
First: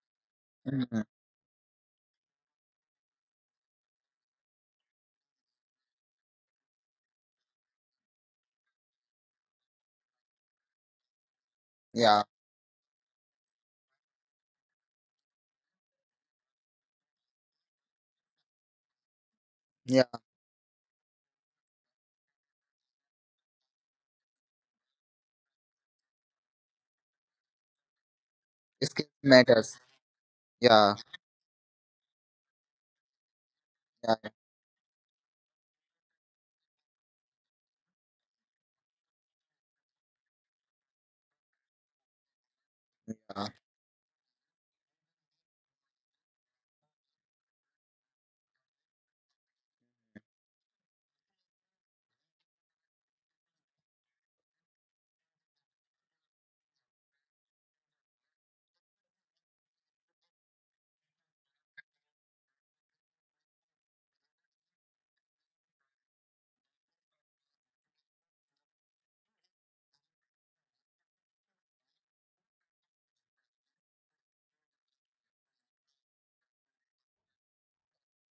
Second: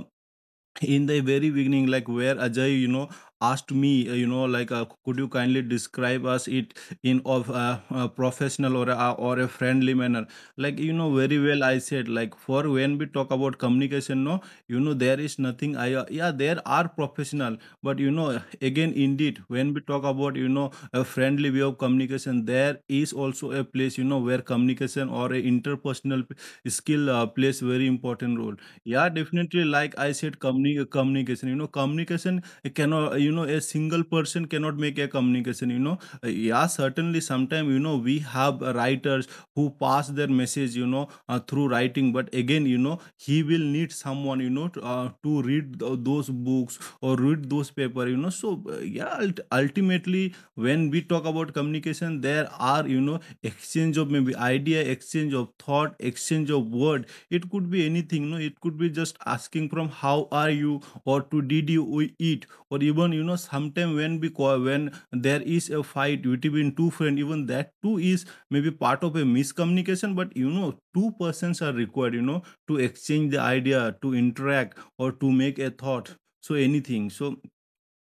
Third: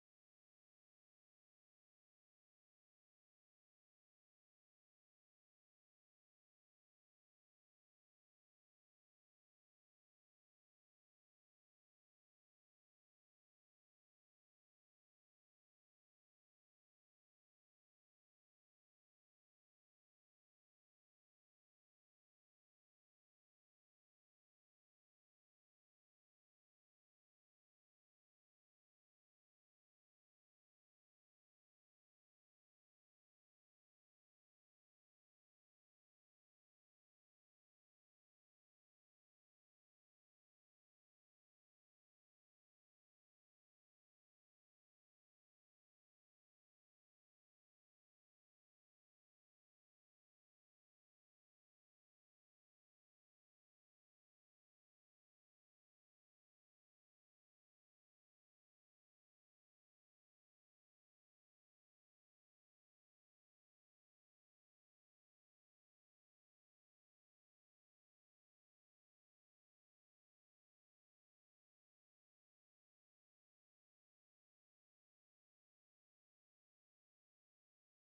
A: Mhm.
B: in the very beginning like where Ajay you know asked me you know, like could you kindly describe us it in of professional or a friendly manner. Like you know very well I said
A: Yeah,
B: like for when we talk about communication, no, you know, there is nothing I yeah, there are professional, but you know again indeed when we
A: yeah.
B: talk about you know a friendly way of communication, there is also a place you know where communication or a interpersonal skill plays very important role.
A: Skills
B: Yeah, definitely.
A: matters.
B: Like I said,
A: Yeah.
B: communication. You know, communication it cannot. You know, a single person cannot make a communication. You know, uh, yeah, certainly. Sometimes you know we have writers who pass their message. You know, through writing. But again, you know,
A: Yeah.
B: he will need someone. You know, to read those books or read those paper. You know, so yeah. Ultimately, when we talk about communication, there are you know exchange of maybe idea, exchange of thought, exchange of word. It could be anything, no, it could be just asking from how are you or to did you we eat, or even you know sometime when, because when there is a fight between two friend, even that too is maybe part of a miscommunication. But you know two persons are required you know to exchange the idea, to interact, or to make a thought, so anything. So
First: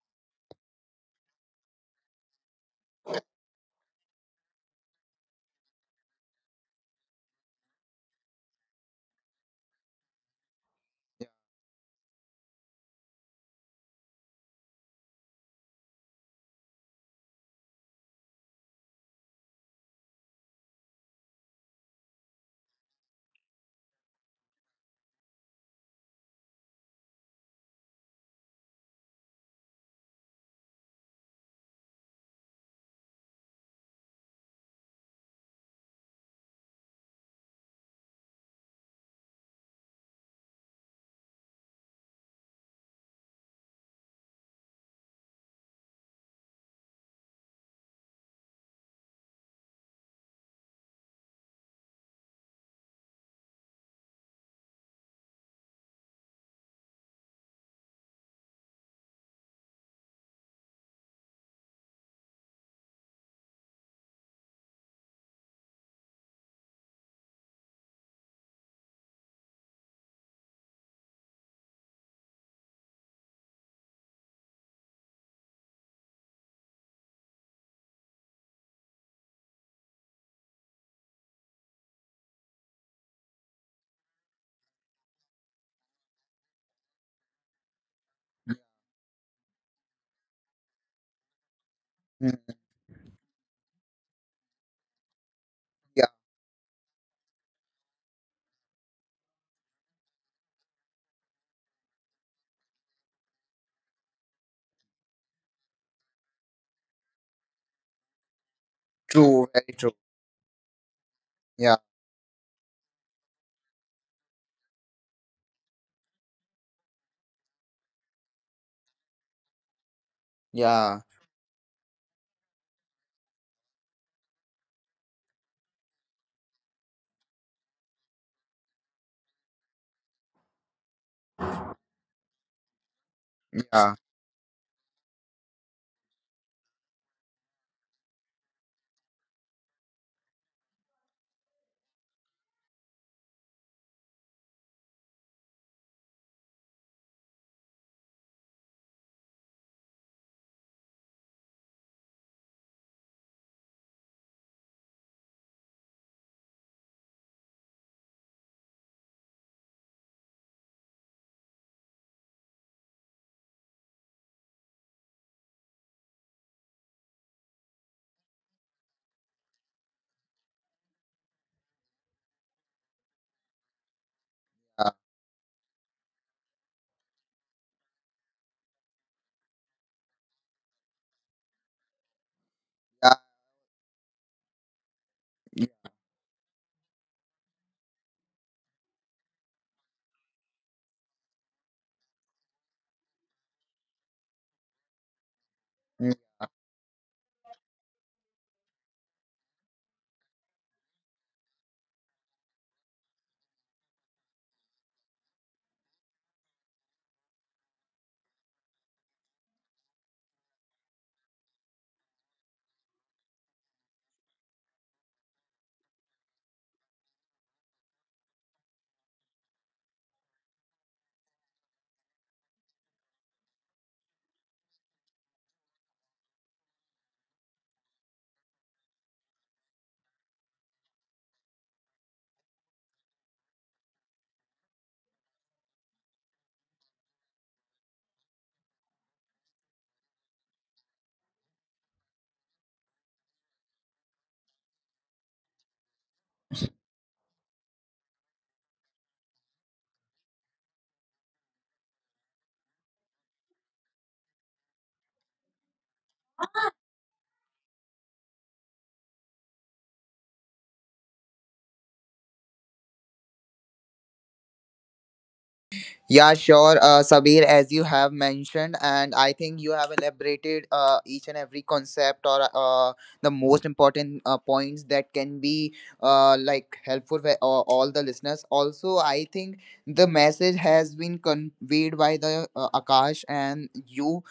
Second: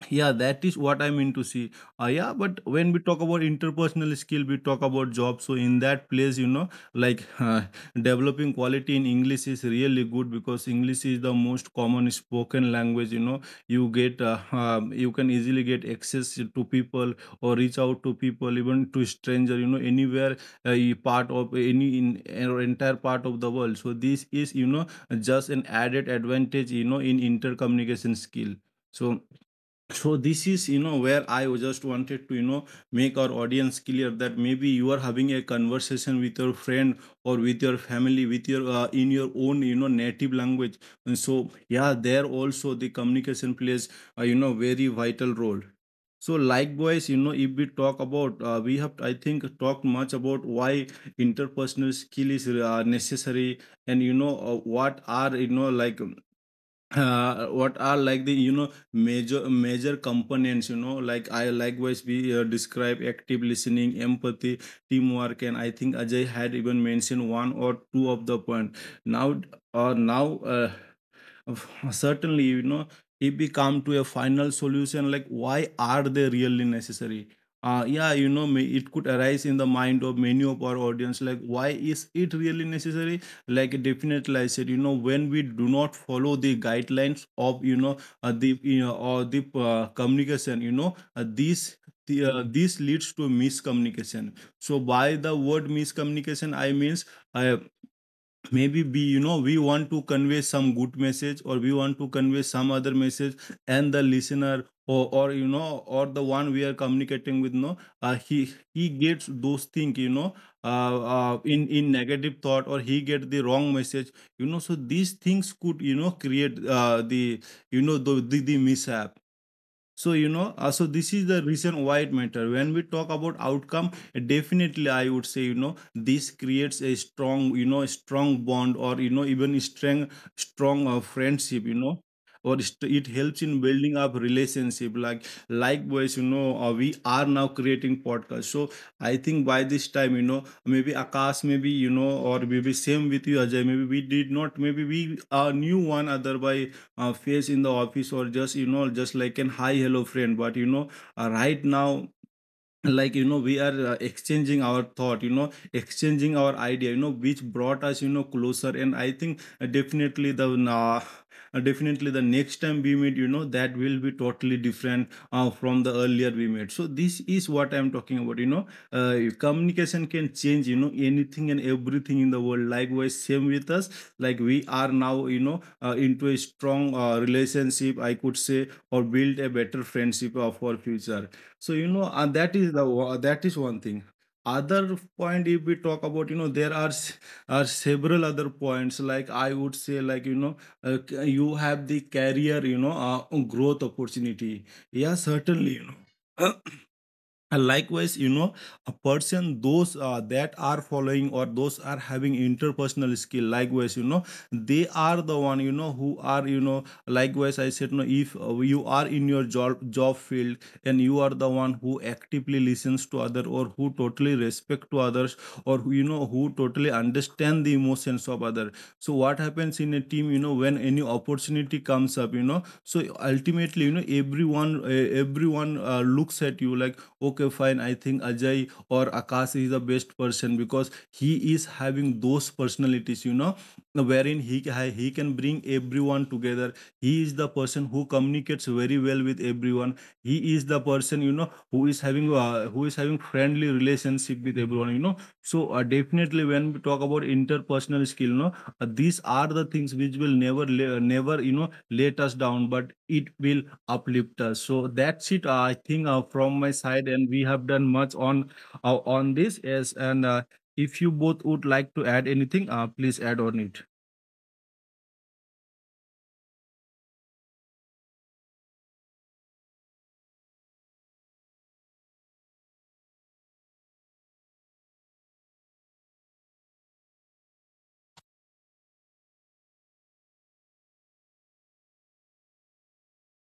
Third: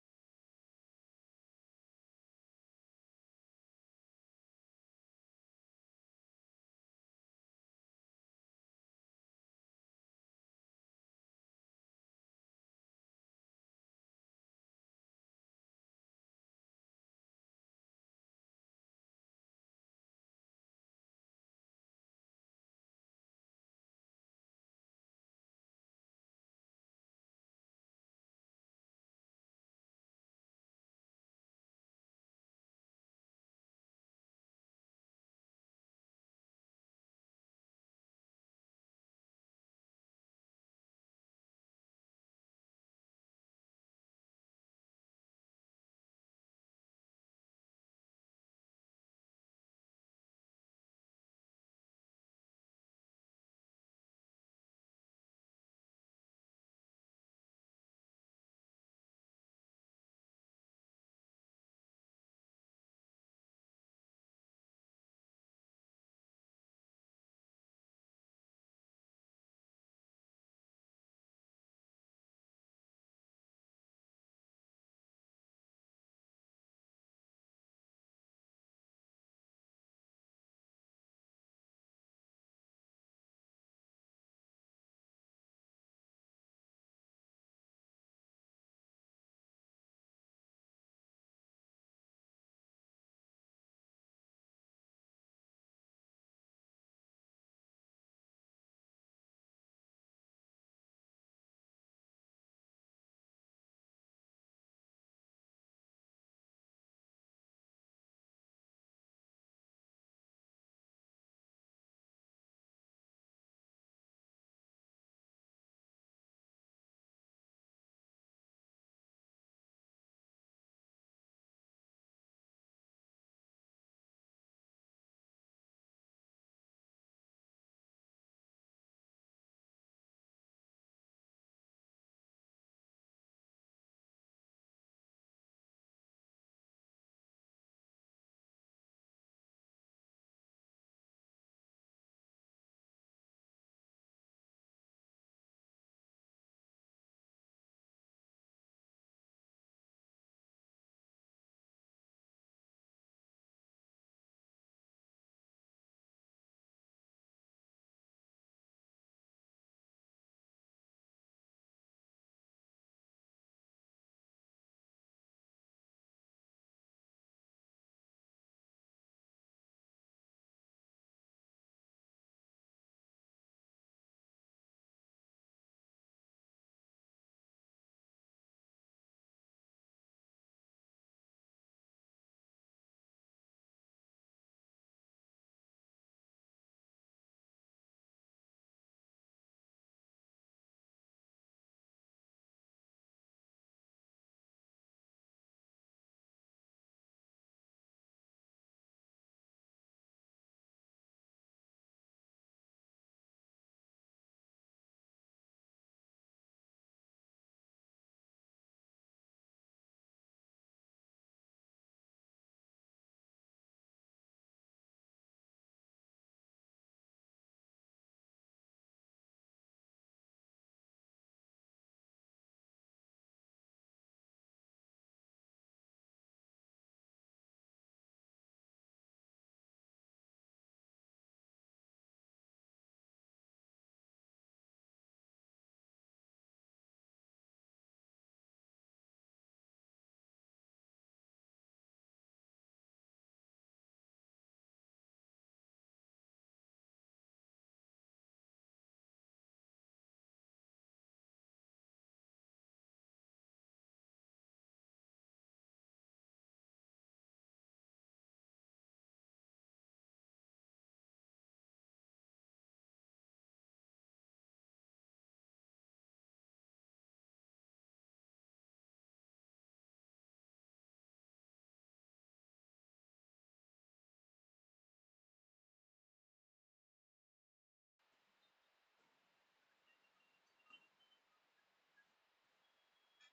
B: yeah, that is what I mean to see. Yeah, but when we talk about interpersonal skill, we talk about job. So in that place, you know, like developing quality in English is really good because English is
A: Yeah.
B: the most common spoken language. You know, you get you can easily get access to people or reach out to people, even to stranger. You know, anywhere part of any in or entire part of the world. So this is you know just an added advantage. You know, in intercommunication skill. So so this is you know where I was just wanted to you know make our audience clear that maybe you are having a conversation with your friend or with your family, with your in your own you know native language, and so yeah, there also the communication plays you know very vital role. So likewise you know if we talk about we have I think talked much about why interpersonal skill is necessary, and you know what are you know like what are like the you know major components you know like I, likewise we describe active listening, empathy, teamwork, and I think Ajay had even mentioned one or two of the point. Now or now certainly you know if we come to a final solution, like why are they really necessary. Uh, yeah, you know, it could arise in the mind of many of our audience like why is it really necessary. Like definitely I said you know when we do not follow the guidelines of you know the you know or the communication, you know, these
A: Mm.
B: this leads to miscommunication. So by the word
A: Yeah.
B: miscommunication I means uh, maybe we, you know, we want to convey some good message or we want to convey some other message, and the listener or you know, or the one we are communicating with, no he
A: True,
B: gets
A: very true.
B: those things, you know,
A: Yeah.
B: in negative thought or he get the wrong message. You know, so these things could you know create the you know the mishap. So, you know,
A: Yeah,
B: so this is the reason why it matter. When we talk about outcome, definitely I would say, you know, this creates a strong, you know, strong bond, or, you know, even a strong, strong friendship, you know, it helps
A: yeah,
B: in building up relationship. Like, likewise, you know, we are now creating podcast. So I think by this time, you know, maybe Akash, maybe, you know, or maybe same with you, Ajay, maybe we did not, maybe we knew one other by face in the office, or just you know just like an hi hello friend. But you know right now, like you know we are exchanging our thought, you know, exchanging our idea, you know, which brought us you know closer. And I think definitely the next time we meet you know that will be totally different from the earlier we met. So this is what I'm talking about, you know, communication can change you know anything and everything in the world. Likewise same with us. Like
A: yeah,
B: we are now you know into a strong relationship I could say, or build a better friendship of our future. So you know, that
A: yeah,
B: is the that is one thing. Other point, if we talk about, you know, there are are several other points. Like I would say, like you know, you have the career, you know, growth opportunity. Yeah,
A: yeah,
B: certainly, you know. And likewise, you know, a person those that are following or those are having interpersonal skill. Likewise, you know, they are the one you know who are you know. Likewise, I said no. If you are in your job field, and you are the one who actively listens to other, or who totally respect to others, or who, you know, who totally understand the emotions of other. So what happens in a team? You know, when any opportunity comes up, you know, so ultimately, you know, everyone looks at you like okay, fine, I think Ajay or Akash is the best person because he is having those personalities, you know, wherein he can bring everyone together. He is the person who communicates very well with everyone. He is the person you know who is having friendly relationship with everyone, you know. So definitely when we talk about interpersonal skill, no these are the things which will never you know let us down, but it will uplift us. So that's it. Uh, I think from my side, and we have done much on this. Yes, and if you both would like to add anything, please add on it.
A: yeah. sure, Sabir, as you have mentioned, and I think you have elaborated each and every concept, or the most important points that can be like helpful for all the listeners. Also, I think the message has been conveyed by the Akash and you,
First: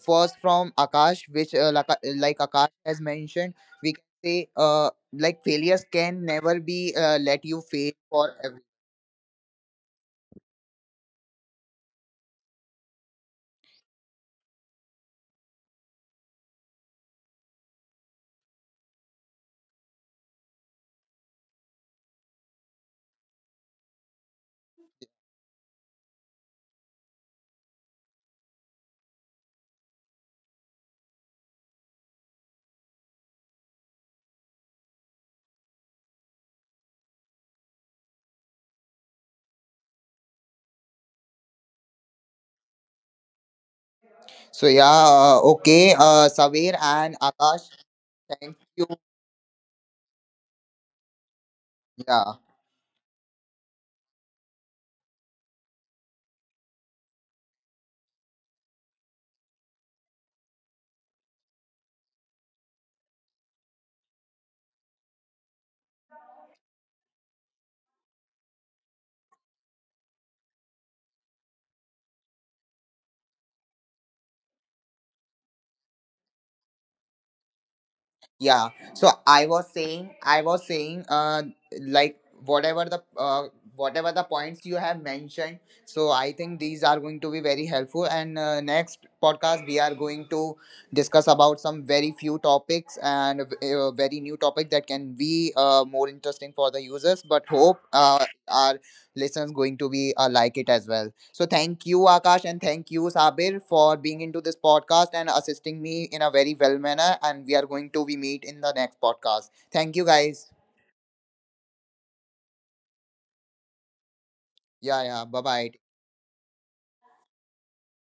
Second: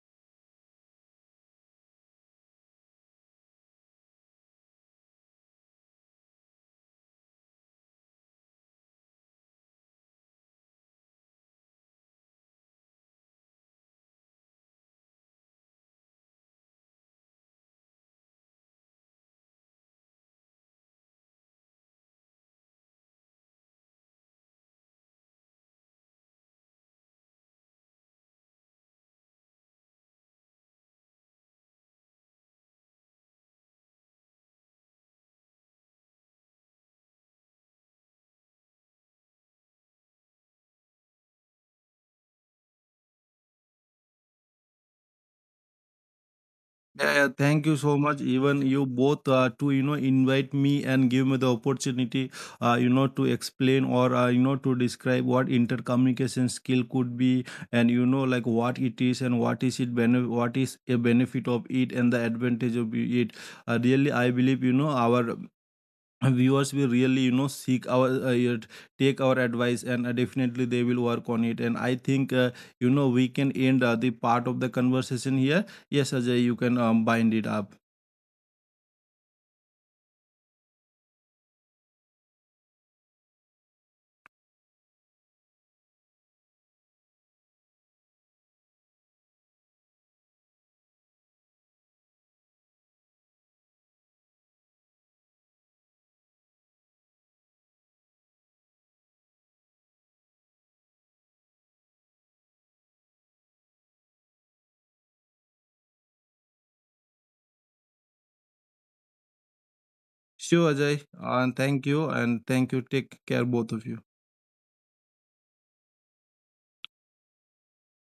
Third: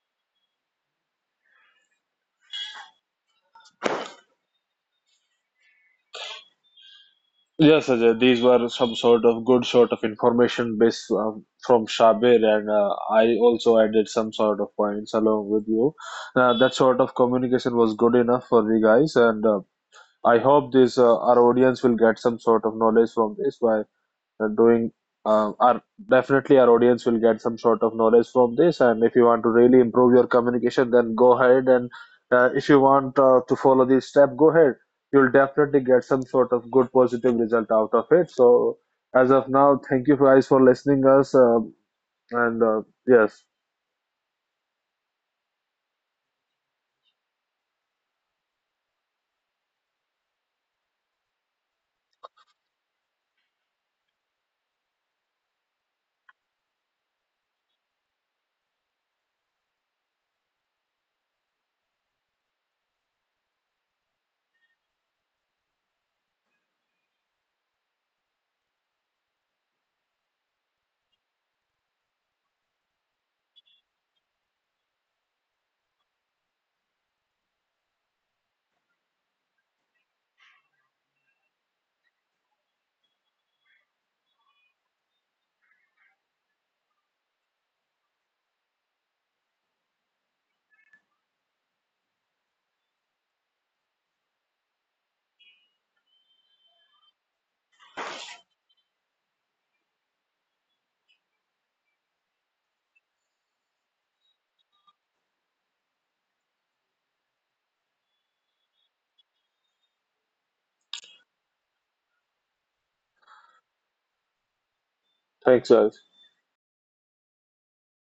A: first from Akash, which like Akash has mentioned, we can say like failures can never be let you
C: Yes,
A: fail
C: Ajay, these
A: forever.
C: were some sort of good sort of information based from Shabir, and I also added some sort of points along with you. That sort of communication was good enough for the guys, and I hope this our audience will get some sort of knowledge from this. By doing
A: Yeah.
C: our Definitely our audience will get some sort of knowledge from this, and if you want to really improve your communication, then go ahead. And if you want to follow this step, go ahead. You'll definitely get some sort of good positive result out of it. So as of now, thank you guys for listening us. And Yes,
A: So yeah, okay, Saveer
B: Yeah,
A: and
B: yeah, thank
A: Akash,
B: you so much.
A: thank
B: Even you
A: you.
B: both to you know invite me and give me the opportunity,
A: Yeah.
B: you know, to explain, or you know, to describe what intercommunication skill could be, and you know like what it is, and what is it what is a benefit of it and the advantage of it. Really, I believe you know our viewers will really you know seek our yet take our advice, and definitely they will work on it. And I think you know we can end the part of the conversation here. Yes, Ajay, you can bind it up.
A: Yeah. So I was saying, like whatever the uh, whatever the points you have mentioned. So I think these are going to be very helpful. And next podcast we are going to discuss about some very few topics and a very new topic that can be more interesting for the users. But hope our listeners going to be like it as well. So thank you, Akash, and thank you, Sabir, for being into this podcast and assisting me in a very well manner. And we are going to be meet in the next podcast. Thank you, guys.
B: Sure, Ajay, and thank you, and thank you, take care both of you.
A: Yeah, yeah. Bye
C: thanks
A: bye.
C: guys.